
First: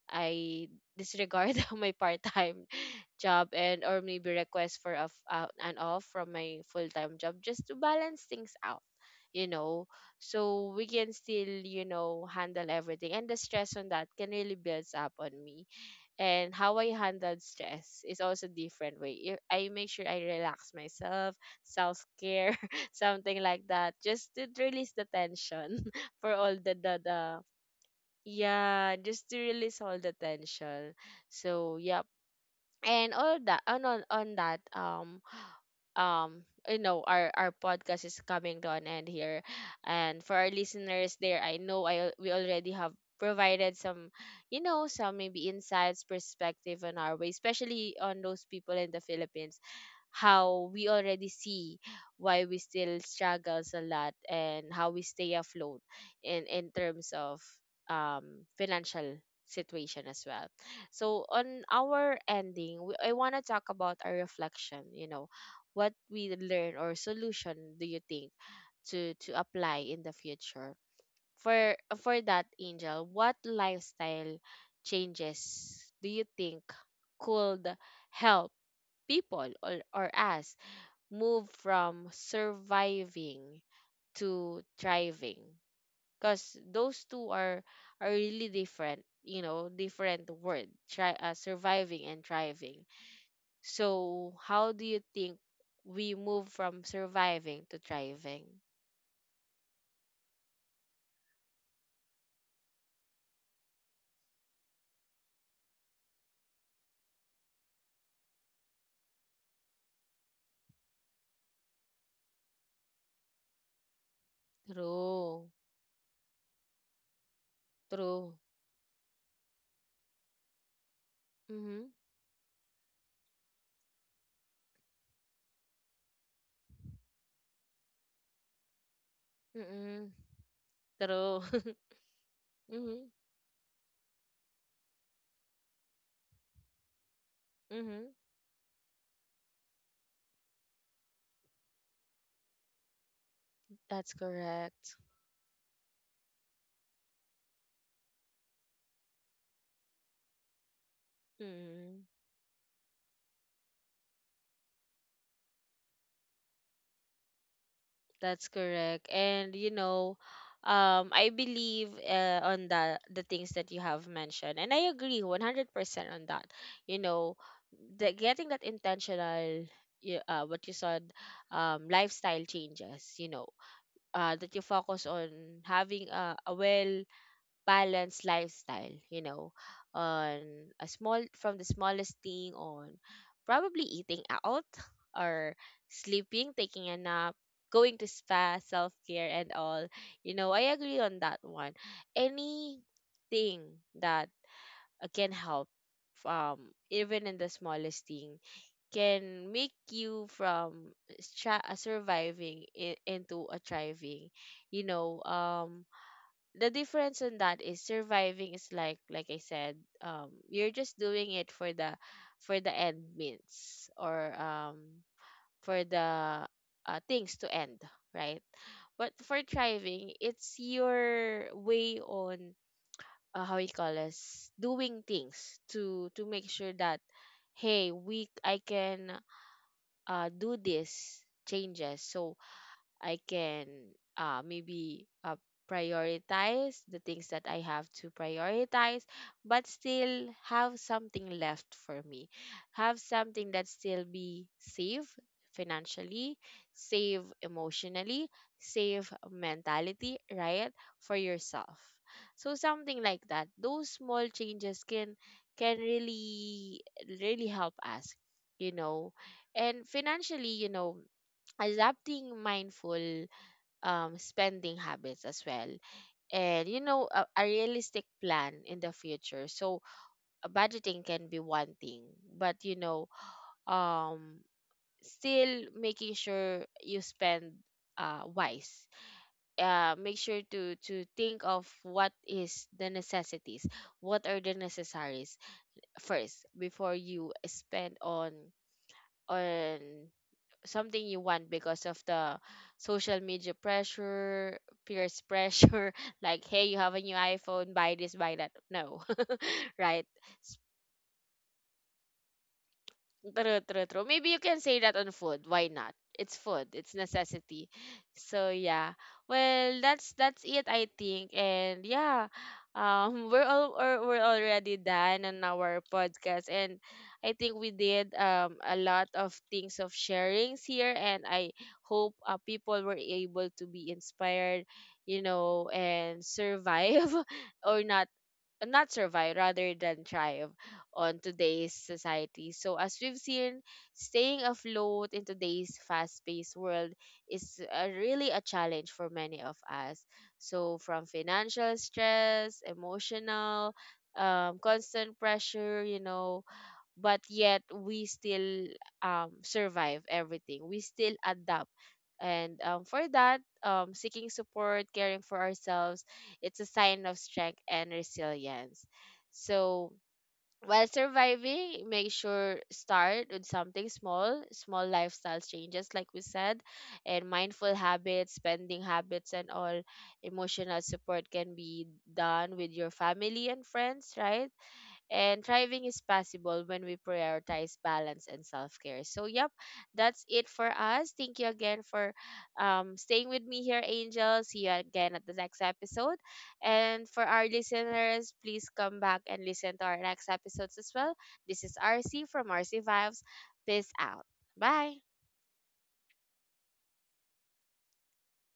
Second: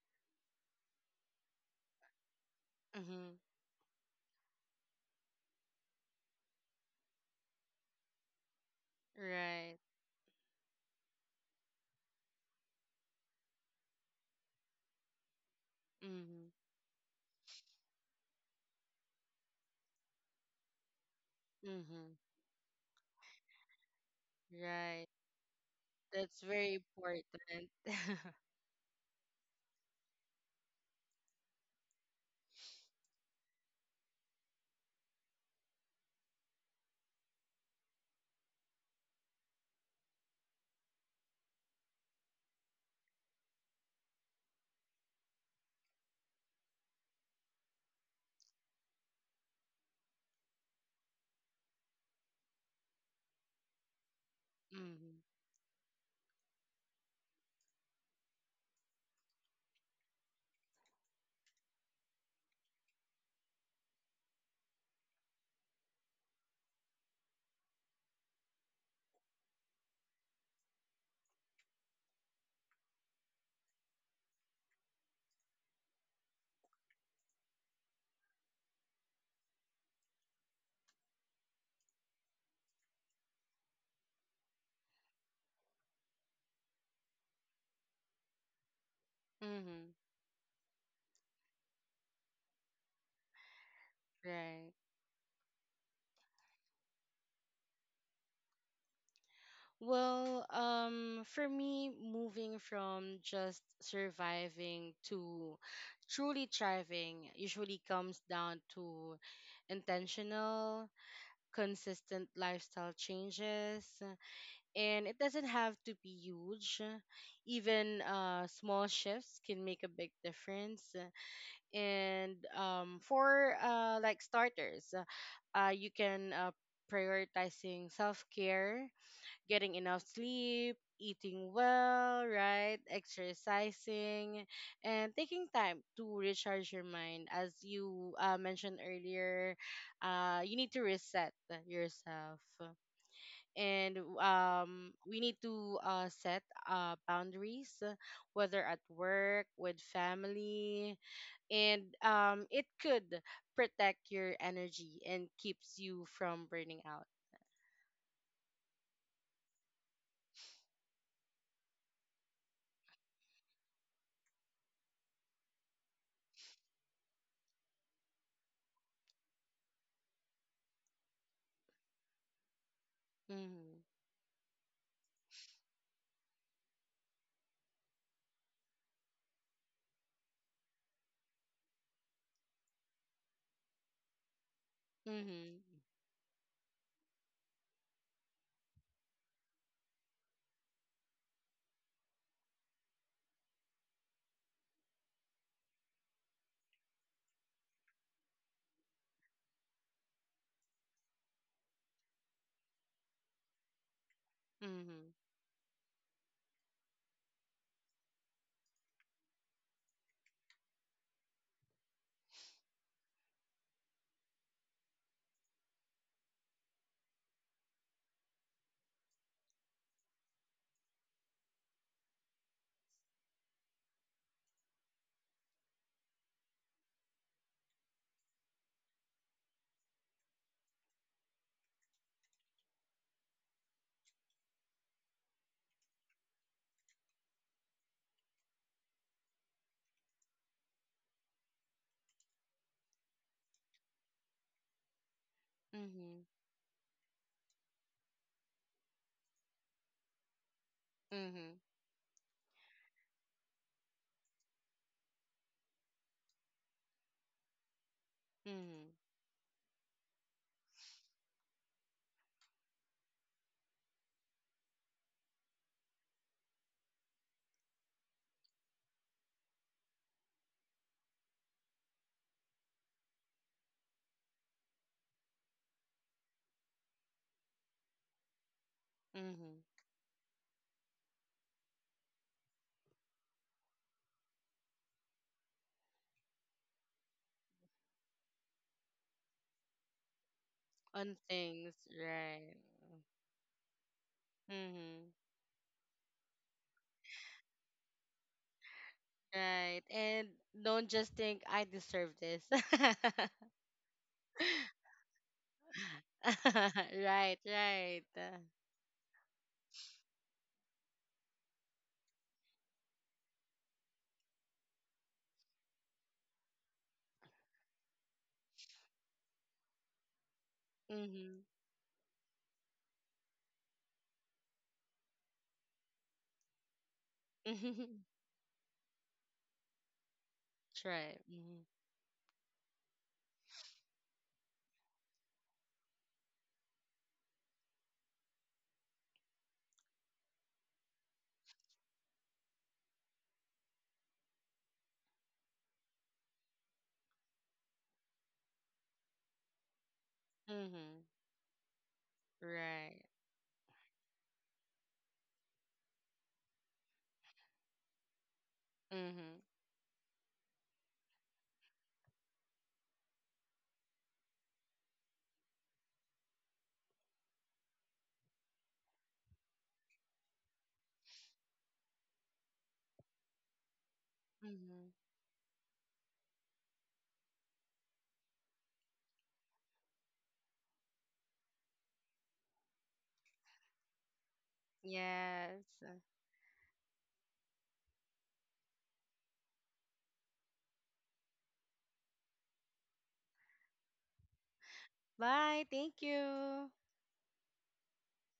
Speaker 1: I disregard [laughs] my part-time
Speaker 2: Mhm.
Speaker 1: job and or maybe request for an off from my full-time job just to balance things out, you
Speaker 2: Right.
Speaker 1: know, so we can still, you know, handle everything. And the stress on that can really builds up on me,
Speaker 2: Mhm.
Speaker 1: and how I handled stress is also different way. If I make sure I relax myself, self
Speaker 2: Mhm.
Speaker 1: care, [laughs] something like that, just to release the
Speaker 2: Right.
Speaker 1: tension [laughs] for
Speaker 2: That's
Speaker 1: all
Speaker 2: very
Speaker 1: the
Speaker 2: important. [laughs]
Speaker 1: yeah, just to release all the tension. So yeah, and all that on that you know, our podcast is coming to an end here. And for our listeners there, I know I al- we already have provided some, you know, some maybe insights perspective on our way, especially on those people in the Philippines, how we already see why we still struggles a lot and how we
Speaker 2: Mhm.
Speaker 1: stay afloat in terms of um financial situation as well. So on our ending I want to talk about our reflection, you know, what we learn or solution do you think to apply in the future, for for that Angel, what lifestyle changes do you think could help people or us move from surviving to thriving, because those two are really different, you know,
Speaker 2: Mhm.
Speaker 1: different word try surviving and thriving. So, how
Speaker 2: Right.
Speaker 1: do you think we move from surviving to thriving?
Speaker 2: Well, for me, moving from just surviving to truly thriving usually comes down to intentional, consistent lifestyle changes, and it doesn't
Speaker 1: True.
Speaker 2: have to be huge. Even
Speaker 1: True.
Speaker 2: small shifts can make a big difference.
Speaker 1: Mm-hmm.
Speaker 2: And for like starters, you can prioritizing self-care, getting enough
Speaker 1: Mm-mm.
Speaker 2: sleep,
Speaker 1: True.
Speaker 2: eating well,
Speaker 1: [laughs]
Speaker 2: right,
Speaker 1: Mm-hmm.
Speaker 2: exercising, and taking time to recharge your mind. As
Speaker 1: Mm-hmm.
Speaker 2: you mentioned earlier, you need to reset yourself. And
Speaker 1: That's correct.
Speaker 2: we need to set boundaries, whether at work, with family, and
Speaker 1: Mm-hmm.
Speaker 2: it could protect your energy and keeps you from burning out.
Speaker 1: That's correct. And you know, I believe on the things that you have mentioned, and I agree 100% on that. You know, the getting that intentional, what you said, lifestyle changes. You know,
Speaker 2: Mm-hmm.
Speaker 1: that you focus on having a well balanced lifestyle, you know, on a small, from the smallest thing, on probably eating out, or
Speaker 2: Mm-hmm.
Speaker 1: sleeping, taking a nap, going to spa, self care, and all. You know, I agree on that one. Anything that can help um, even in the smallest thing, can make you from surviving into a thriving. You
Speaker 2: Mm-hmm.
Speaker 1: know, um, the difference in that is surviving is like I said, um, you're just doing it for the, for the end means, or um, for the things to end, right? But for thriving, it's your way on how you call us doing things to make sure that, hey, we I can do these changes. So I can maybe prioritize the things that I have to prioritize, but still have something left for me. Have something that still be safe
Speaker 2: Mm-hmm.
Speaker 1: financially, save emotionally, save mentality, right? For
Speaker 2: Mm-hmm.
Speaker 1: yourself. So something like that. Those small changes can really really help us, you
Speaker 2: Mm-hmm.
Speaker 1: know. And financially, you know, adapting mindful spending habits as well. And you know, a realistic plan in the future. So budgeting can be one thing, but you know, um, still making sure you spend wise,
Speaker 2: Mm-hmm.
Speaker 1: make sure to think of what is the necessities, what are the necessaries first before you spend on something
Speaker 2: On
Speaker 1: you want
Speaker 2: things,
Speaker 1: because of the
Speaker 2: right.
Speaker 1: social media pressure,
Speaker 2: Mm-hmm.
Speaker 1: peers pressure, [laughs] like, hey, you have a new iPhone, buy this, buy that. No,
Speaker 2: Right.
Speaker 1: [laughs] right?
Speaker 2: And don't just think I deserve this. [laughs]
Speaker 1: True, true, true. Maybe you can say that on food. Why not? It's food. It's
Speaker 2: [laughs] Right,
Speaker 1: necessity.
Speaker 2: right.
Speaker 1: So yeah. Well, that's it, I think. And yeah, [laughs] we're all, or we're already done on our podcast, and I think we did a lot of things of sharings here, and
Speaker 2: Mhm.
Speaker 1: I hope people were able to be inspired, you know, and survive [laughs] or not,
Speaker 2: [laughs]
Speaker 1: not survive rather than thrive
Speaker 2: That's
Speaker 1: on
Speaker 2: right. Mhm.
Speaker 1: today's society. So as we've seen, staying afloat in today's fast-paced world is really a challenge for many of us. So from financial stress, emotional, constant pressure, you know, but yet we still survive everything. We
Speaker 2: Mhm.
Speaker 1: still adapt. And for
Speaker 2: Right.
Speaker 1: that, seeking support, caring for ourselves, it's a sign of strength and resilience.
Speaker 2: Mhm.
Speaker 1: So while surviving, make sure start with something small, small lifestyle changes, like we said, and mindful habits, spending habits, and all. Emotional support can be done with your family and friends, right?
Speaker 2: Mhm.
Speaker 1: And thriving is possible when we prioritize balance and self care. So, yep, that's it for us. Thank you again for staying with me here, Angel. See you again at the next
Speaker 2: Yes.
Speaker 1: episode. And for our listeners, please come back and listen to our next episodes as well. This is RC from RC Vibes. Peace out. Bye.
Speaker 2: Bye. Thank you.